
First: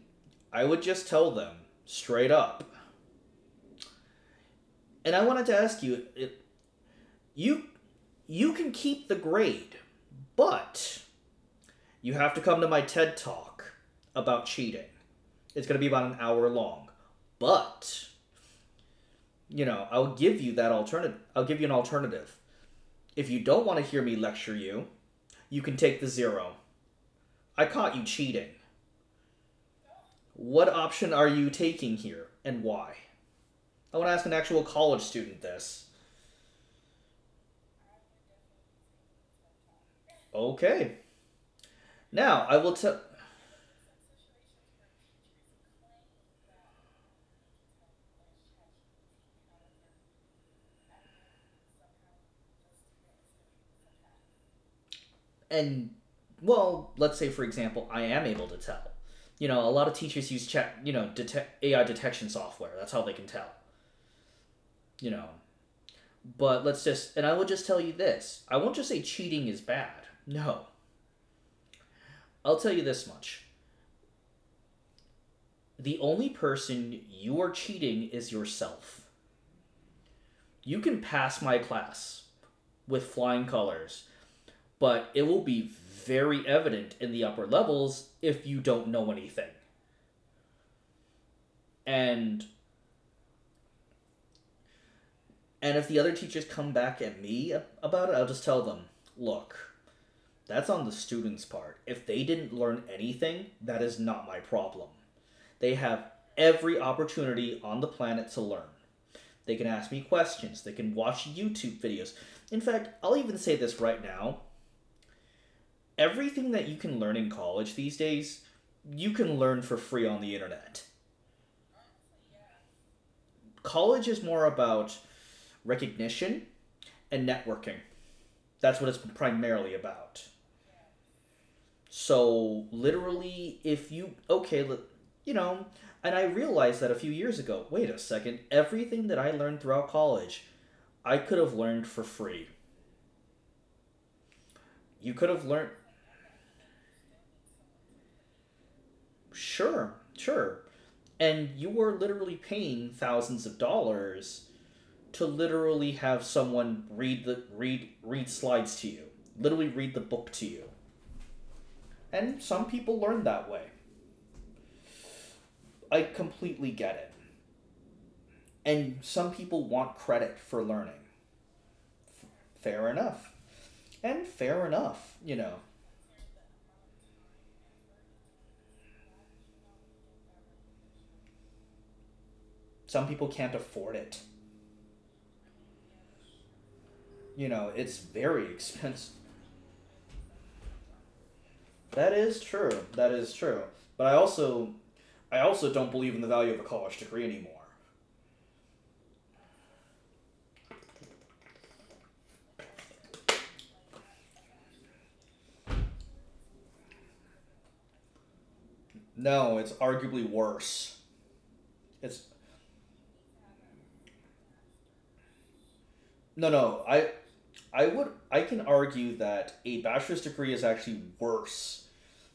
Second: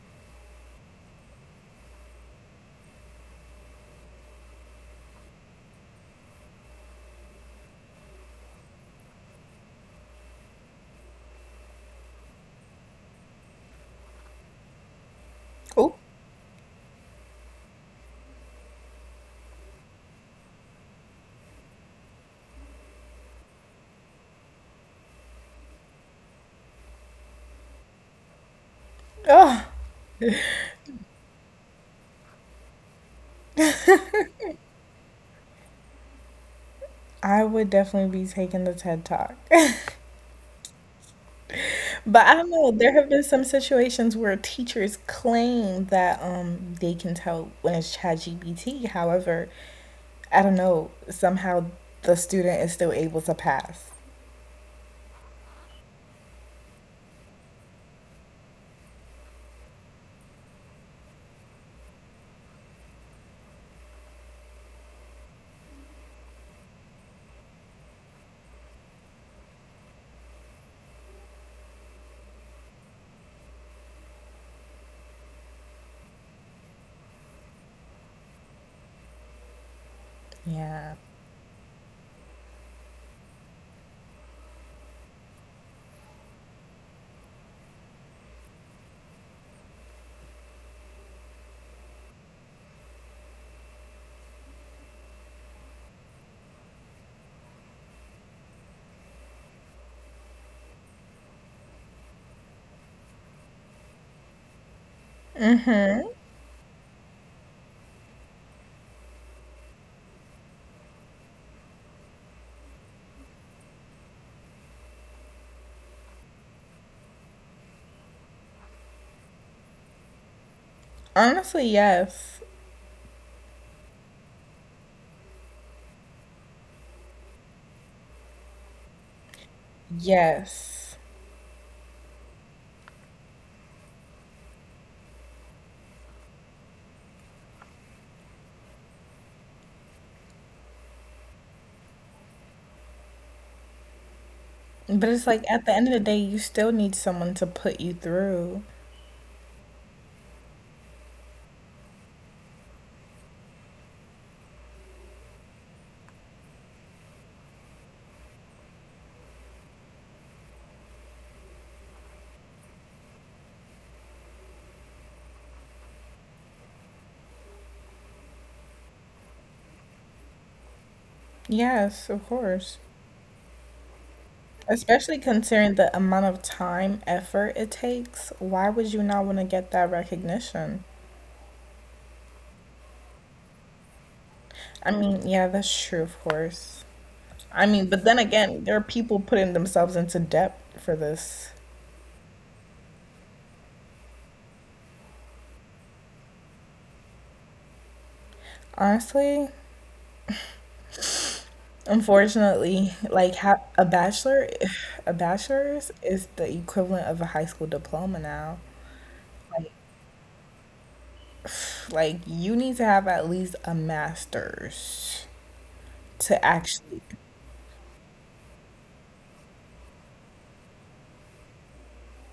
Speaker 1: I would just tell them straight up. And I wanted to ask you, you you can keep the grade, but you have to come to my TED talk about cheating. It's going to be
Speaker 2: Oh,
Speaker 1: about an hour long. But, you know, I'll give you that alternative. I'll give you an alternative. If you don't want to hear me lecture you, you can take the zero. I caught you cheating.
Speaker 2: oh,
Speaker 1: What option are you taking here and why? I want to ask an actual college student this.
Speaker 2: I would definitely be taking the TED Talk.
Speaker 1: Okay.
Speaker 2: But I
Speaker 1: Now,
Speaker 2: don't
Speaker 1: I
Speaker 2: know,
Speaker 1: will
Speaker 2: there
Speaker 1: tell.
Speaker 2: have been some situations where teachers claim that they can tell when it's ChatGPT. However, I don't know, somehow the student is still able to pass.
Speaker 1: And, well, let's say, for example, I am able to tell. You know, a lot of teachers use detect AI detection software. That's how they can tell. You know, but let's just, and I will just tell you this, I won't just say cheating is bad. No. I'll tell you this much, the only person you are cheating is yourself. You
Speaker 2: Yeah.
Speaker 1: can pass my class with flying colors, but it will be very evident in the upper levels if you don't know anything. And and if the other teachers come back at me about it, I'll just tell them, "Look, that's on the students' part. If they didn't learn anything, that is not my problem." They
Speaker 2: Mm-hmm.
Speaker 1: have every opportunity on the planet to learn. They can ask me questions, they can watch YouTube videos. In fact, I'll even say this right now, everything that you can learn in college these days, you can learn for free on the internet.
Speaker 2: Honestly, yes.
Speaker 1: College is more about recognition and networking. That's what it's primarily about.
Speaker 2: Yes.
Speaker 1: So, literally, if you, okay, you know, and I realized that a few years ago, wait a second, everything that I learned throughout college, I could have learned for free.
Speaker 2: But
Speaker 1: You could
Speaker 2: it's
Speaker 1: have
Speaker 2: like at
Speaker 1: learned,
Speaker 2: the end of the day, you still need someone to put you through.
Speaker 1: sure, sure. And you were literally paying thousands of dollars to literally have someone read the read slides to you, literally read the book to you. And some people learn that way. I completely get it. And some people want credit for learning.
Speaker 2: Yes, of course.
Speaker 1: Fair enough. And fair enough,
Speaker 2: Especially considering the amount of time, effort it takes, why would you not want to get that recognition?
Speaker 1: Some people can't afford it.
Speaker 2: I mean, yeah, that's true, of course.
Speaker 1: You
Speaker 2: I
Speaker 1: know,
Speaker 2: mean,
Speaker 1: it's
Speaker 2: but then
Speaker 1: very
Speaker 2: again, there are
Speaker 1: expensive.
Speaker 2: people putting themselves into debt for this.
Speaker 1: That is true. That is true. But I also, I also don't believe in the value of a college degree anymore.
Speaker 2: Honestly, unfortunately, a bachelor, a bachelor's is the equivalent of a high school diploma now.
Speaker 1: No,
Speaker 2: Like,
Speaker 1: it's arguably worse.
Speaker 2: like
Speaker 1: It's
Speaker 2: you need to have at least a master's to
Speaker 1: No, no.
Speaker 2: actually.
Speaker 1: I would I can argue that a bachelor's degree is actually worse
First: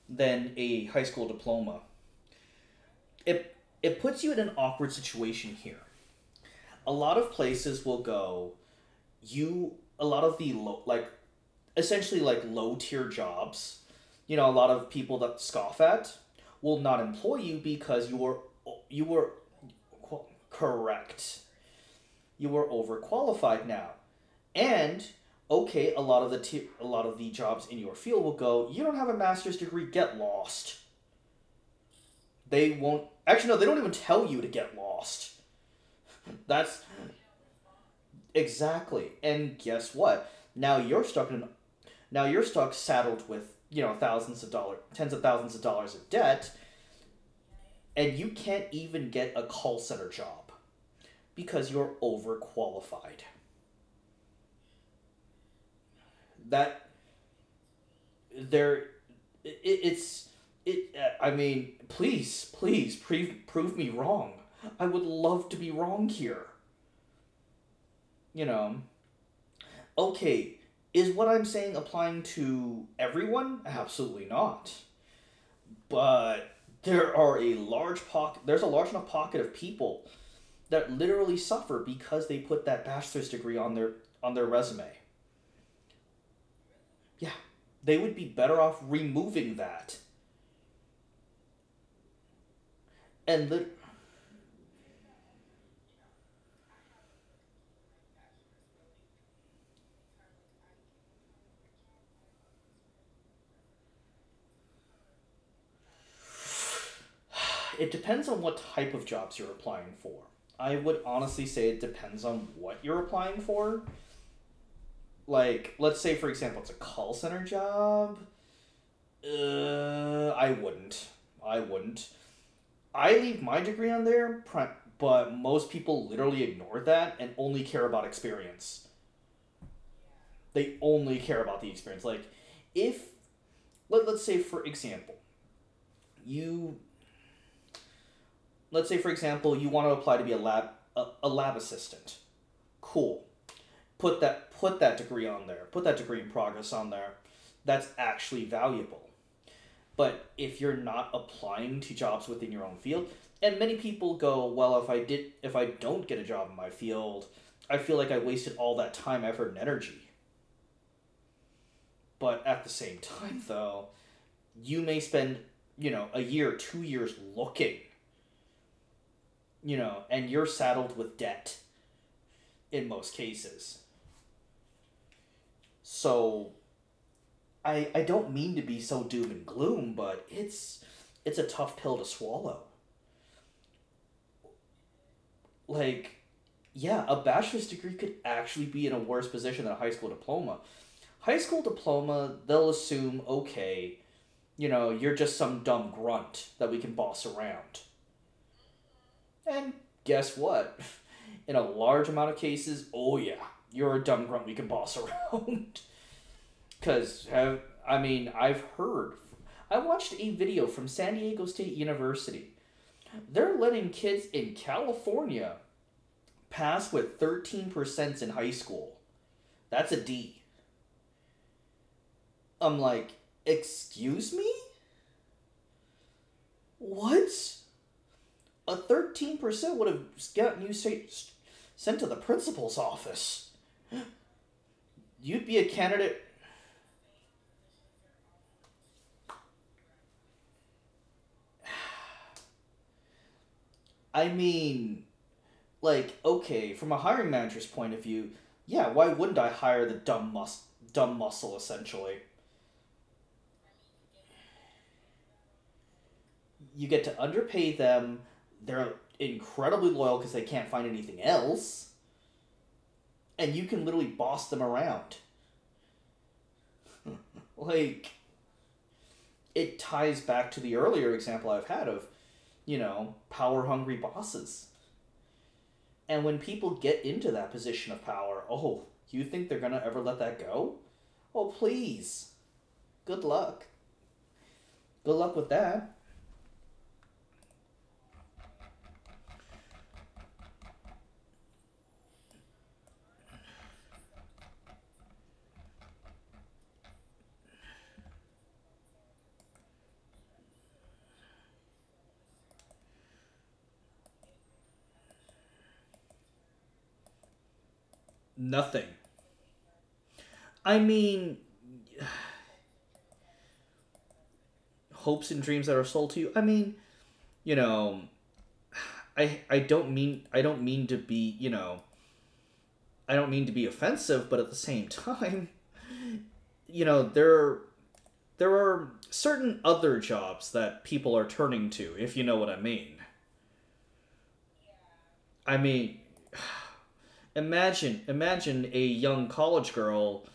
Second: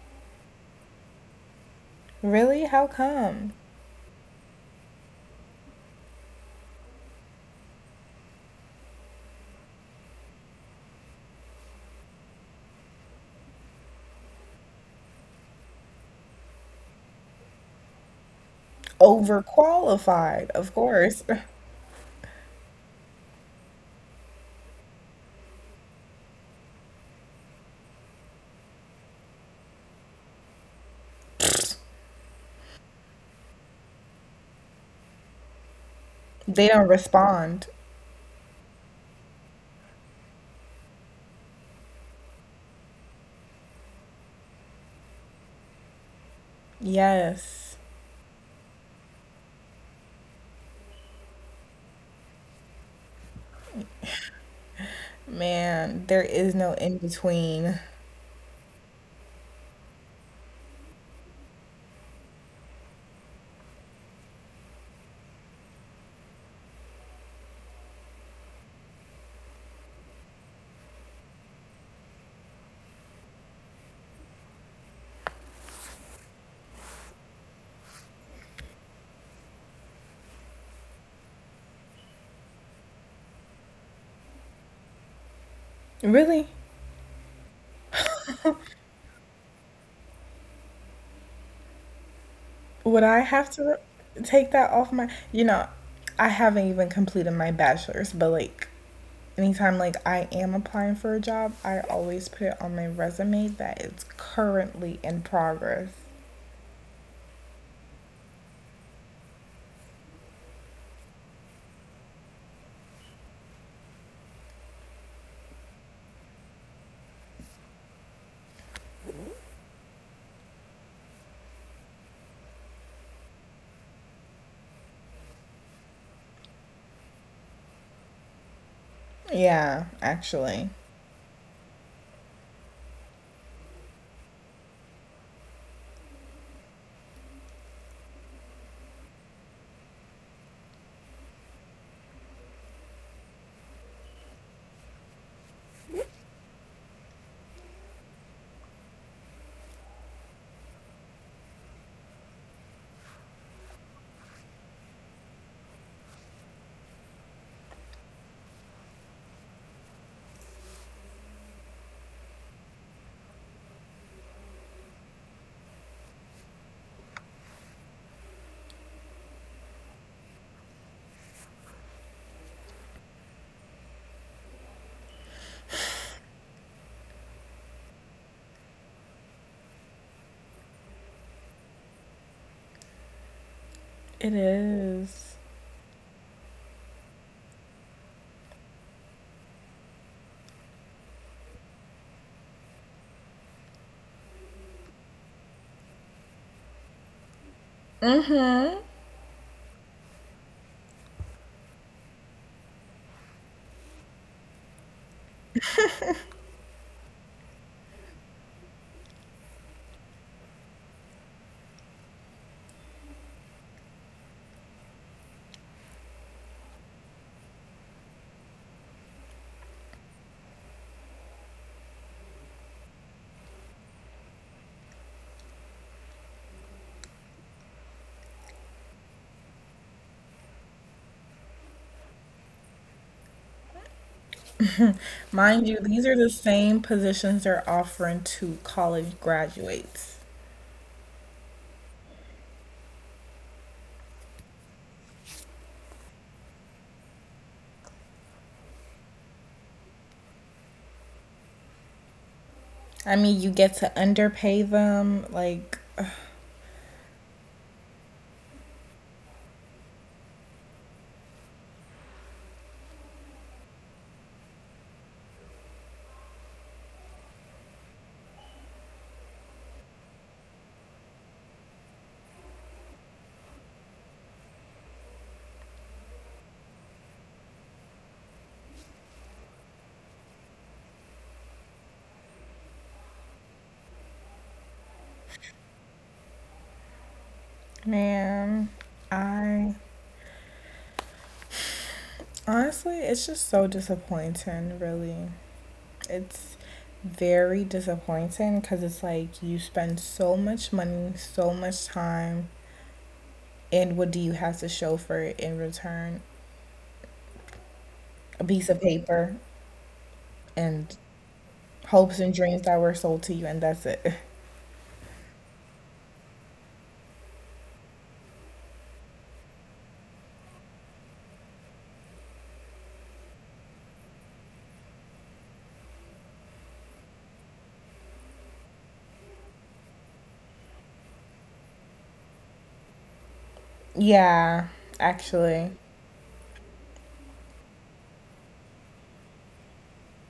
Speaker 1: than a high school diploma.
Speaker 2: Really? How come?
Speaker 1: It it puts you in an awkward situation here. A lot of places will go, you, a lot of the low like essentially like low tier jobs. You know, a lot of people that scoff at will not employ you because you were quote,
Speaker 2: Overqualified, of course.
Speaker 1: correct, you are overqualified now. And okay, a lot of the jobs in your field will go, you don't have a master's degree, get lost. They won't actually, no, they don't even tell you to get lost.
Speaker 2: They
Speaker 1: That's
Speaker 2: don't respond.
Speaker 1: exactly. And guess what? Now you're stuck in Now you're stuck saddled with, you know, thousands of dollars, tens of thousands of dollars of debt,
Speaker 2: Yes.
Speaker 1: and you can't even get a call center job because you're overqualified.
Speaker 2: Man, there is no
Speaker 1: That
Speaker 2: in between.
Speaker 1: there it, it's it. I mean, please, please, prove me wrong. I would love to be wrong here. You know. Okay, is what I'm saying applying to everyone? Absolutely not. But there are a large pocket. There's a large enough pocket of people that literally suffer because they put that bachelor's degree on their resume.
Speaker 2: Really?
Speaker 1: Yeah, they would be better off removing that
Speaker 2: Would I have
Speaker 1: and
Speaker 2: to
Speaker 1: li-
Speaker 2: take that off my, you know, I haven't even completed my bachelor's, but like anytime like I am applying for a job, I always put it on my resume that it's currently in progress.
Speaker 1: It depends on what type of jobs you're applying for. I would honestly say it depends on what you're applying for. Like, let's say, for example, it's a call center job. I wouldn't. I wouldn't. I leave my degree on there, but most people literally ignore that and only care about experience.
Speaker 2: Yeah, actually.
Speaker 1: They only care about the experience. Like, if, let's say, for example, you, let's say, for example, you want to apply to be a lab assistant. Cool, put that degree on there, put that degree in progress on there. That's actually valuable. But if you're not applying to jobs within your own field, and many people go, well, if I don't get a job in my field, I feel like I wasted all that time, effort, and energy. But at the same time, though, you may spend, you know, a year, 2 years looking, you know, and you're saddled with debt in most cases. So I don't mean to be so doom and gloom, but it's a tough pill to swallow.
Speaker 2: It is.
Speaker 1: Like, yeah, a bachelor's degree could actually be in a worse position than a high school diploma. High school diploma, they'll assume, okay, you know, you're just some dumb grunt that we can boss around.
Speaker 2: Mm-hmm.
Speaker 1: And guess what? In a large amount of cases, oh yeah, you're a dumb grunt we can boss around. Because, I mean, I've heard. I watched a video from San Diego State University. They're letting kids in California pass with 13% in high school. That's a D. I'm like, excuse me? What? A 13% would have gotten you sent to the principal's office. You'd be a
Speaker 2: Mind you, these are
Speaker 1: candidate.
Speaker 2: the same positions they're offering to college graduates.
Speaker 1: I mean, like, okay, from a hiring manager's point of view, yeah, why wouldn't I hire the dumb muscle essentially?
Speaker 2: I mean, you get to underpay them, like,
Speaker 1: You get to underpay them. They're incredibly loyal because they can't find anything else and you can literally boss them around. Like it ties back to the earlier example I've had of, you know, power hungry bosses. And when people get into that position of power, oh, you think they're going to ever let that go? Oh, please. Good luck. Good luck with that.
Speaker 2: man, I honestly, it's just so disappointing, really. It's very disappointing because it's like you spend so much money, so much time, and what do you have to show for it in return? A piece of
Speaker 1: Nothing.
Speaker 2: paper
Speaker 1: I
Speaker 2: and
Speaker 1: mean,
Speaker 2: hopes and dreams that were sold to you, and that's it.
Speaker 1: hopes and dreams that are sold to you. I mean, you know, I don't mean I don't mean to be, you know, I don't mean to be offensive, but at the same time, you know, there are certain other jobs that people are turning to, if you know what I mean.
Speaker 2: Yeah,
Speaker 1: I
Speaker 2: actually.
Speaker 1: mean, imagine a young college girl,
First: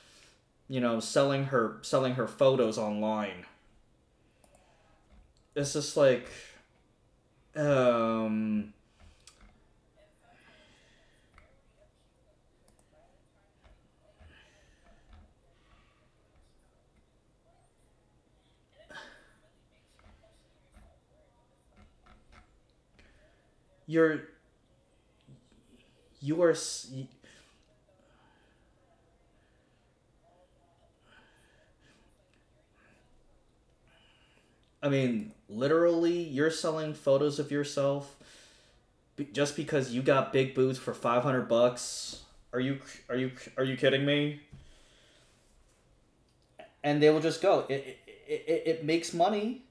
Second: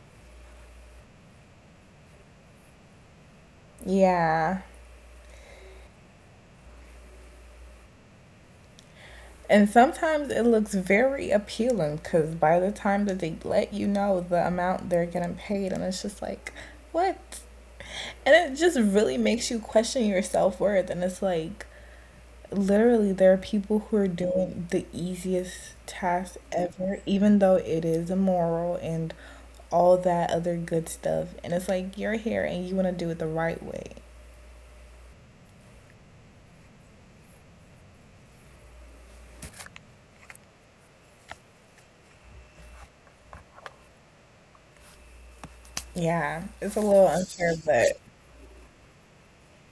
Speaker 1: you know, selling her photos online.
Speaker 2: Yeah.
Speaker 1: It's just like um
Speaker 2: And sometimes it looks very appealing because by the time that they let you know the amount they're getting paid, and it's just like, what And it just really makes you question your self worth. And it's like, literally, there are people who are
Speaker 1: you're
Speaker 2: doing the easiest task
Speaker 1: you are s-
Speaker 2: ever, even though it is immoral and all that other good stuff. And it's like, you're here and you want to do it the right way.
Speaker 1: I mean, literally you're selling photos of yourself just because you got big boobs for 500 bucks. Are you are you are you kidding me?
Speaker 2: Yeah, it's a
Speaker 1: And
Speaker 2: little
Speaker 1: they will just
Speaker 2: unfair,
Speaker 1: go.
Speaker 2: but
Speaker 1: It makes money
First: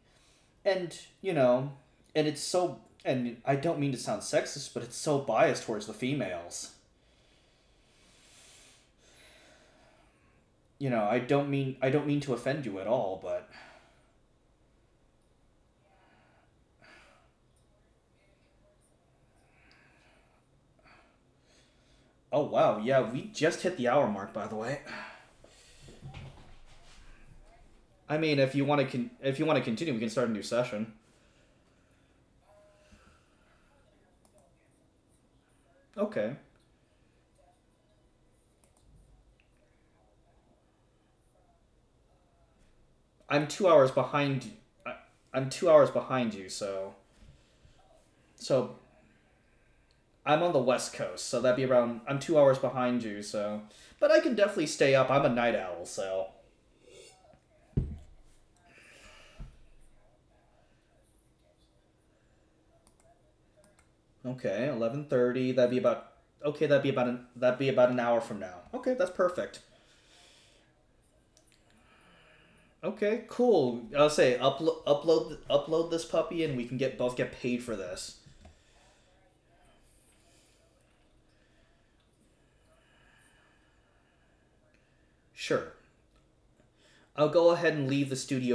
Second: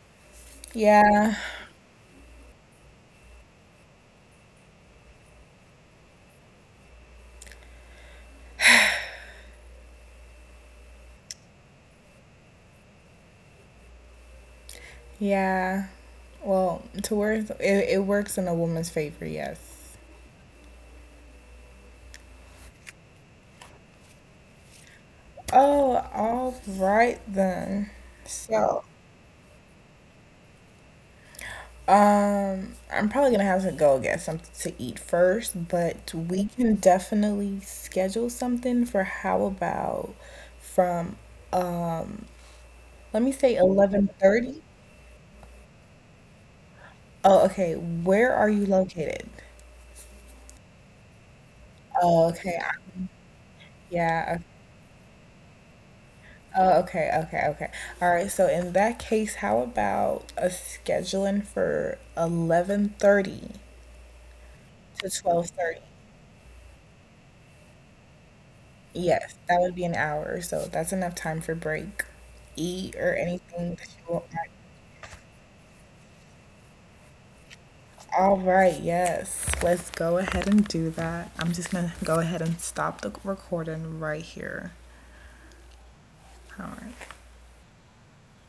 Speaker 1: and you
Speaker 2: yeah,
Speaker 1: know, and it's so, and I don't mean to sound sexist, but it's so biased towards the females. You know, I don't mean to offend you at all, but
Speaker 2: yeah. Well, to where it works in a woman's favor, yes.
Speaker 1: oh wow, yeah, we just hit the hour mark by the way.
Speaker 2: Oh, all right then.
Speaker 1: I mean, if you want
Speaker 2: So,
Speaker 1: to con- if you want to continue, we can start a new session.
Speaker 2: I'm probably gonna have to go get something to eat first, but
Speaker 1: Okay.
Speaker 2: we can definitely schedule something for how about from uh let me
Speaker 1: I'm
Speaker 2: say
Speaker 1: 2 hours behind
Speaker 2: 11:30.
Speaker 1: I- I'm two hours behind you, so
Speaker 2: Oh, okay. Where are you
Speaker 1: so
Speaker 2: located?
Speaker 1: I'm on the west coast, so that'd be around I'm
Speaker 2: Oh,
Speaker 1: two
Speaker 2: okay.
Speaker 1: hours
Speaker 2: I-
Speaker 1: behind you, so but I can
Speaker 2: Yeah. o-
Speaker 1: definitely stay up. I'm a night owl, so
Speaker 2: Oh, okay. Okay. Okay. All right. So in that case, how about a scheduling for 11:30
Speaker 1: okay, eleven
Speaker 2: to
Speaker 1: thirty. That'd be
Speaker 2: 12:30?
Speaker 1: about okay. That'd be about an that'd be about an hour from now. Okay, that's
Speaker 2: Yes,
Speaker 1: perfect.
Speaker 2: that would be an hour, so that's enough time for break. Eat or
Speaker 1: Okay, cool.
Speaker 2: anything that
Speaker 1: I'll
Speaker 2: you want.
Speaker 1: say upload this puppy, and we can get both get paid for this.
Speaker 2: All right, yes. Let's go ahead and do that. I'm just gonna go ahead and stop the recording right here.
Speaker 1: Sure.
Speaker 2: All right.
Speaker 1: I'll go ahead and leave the studio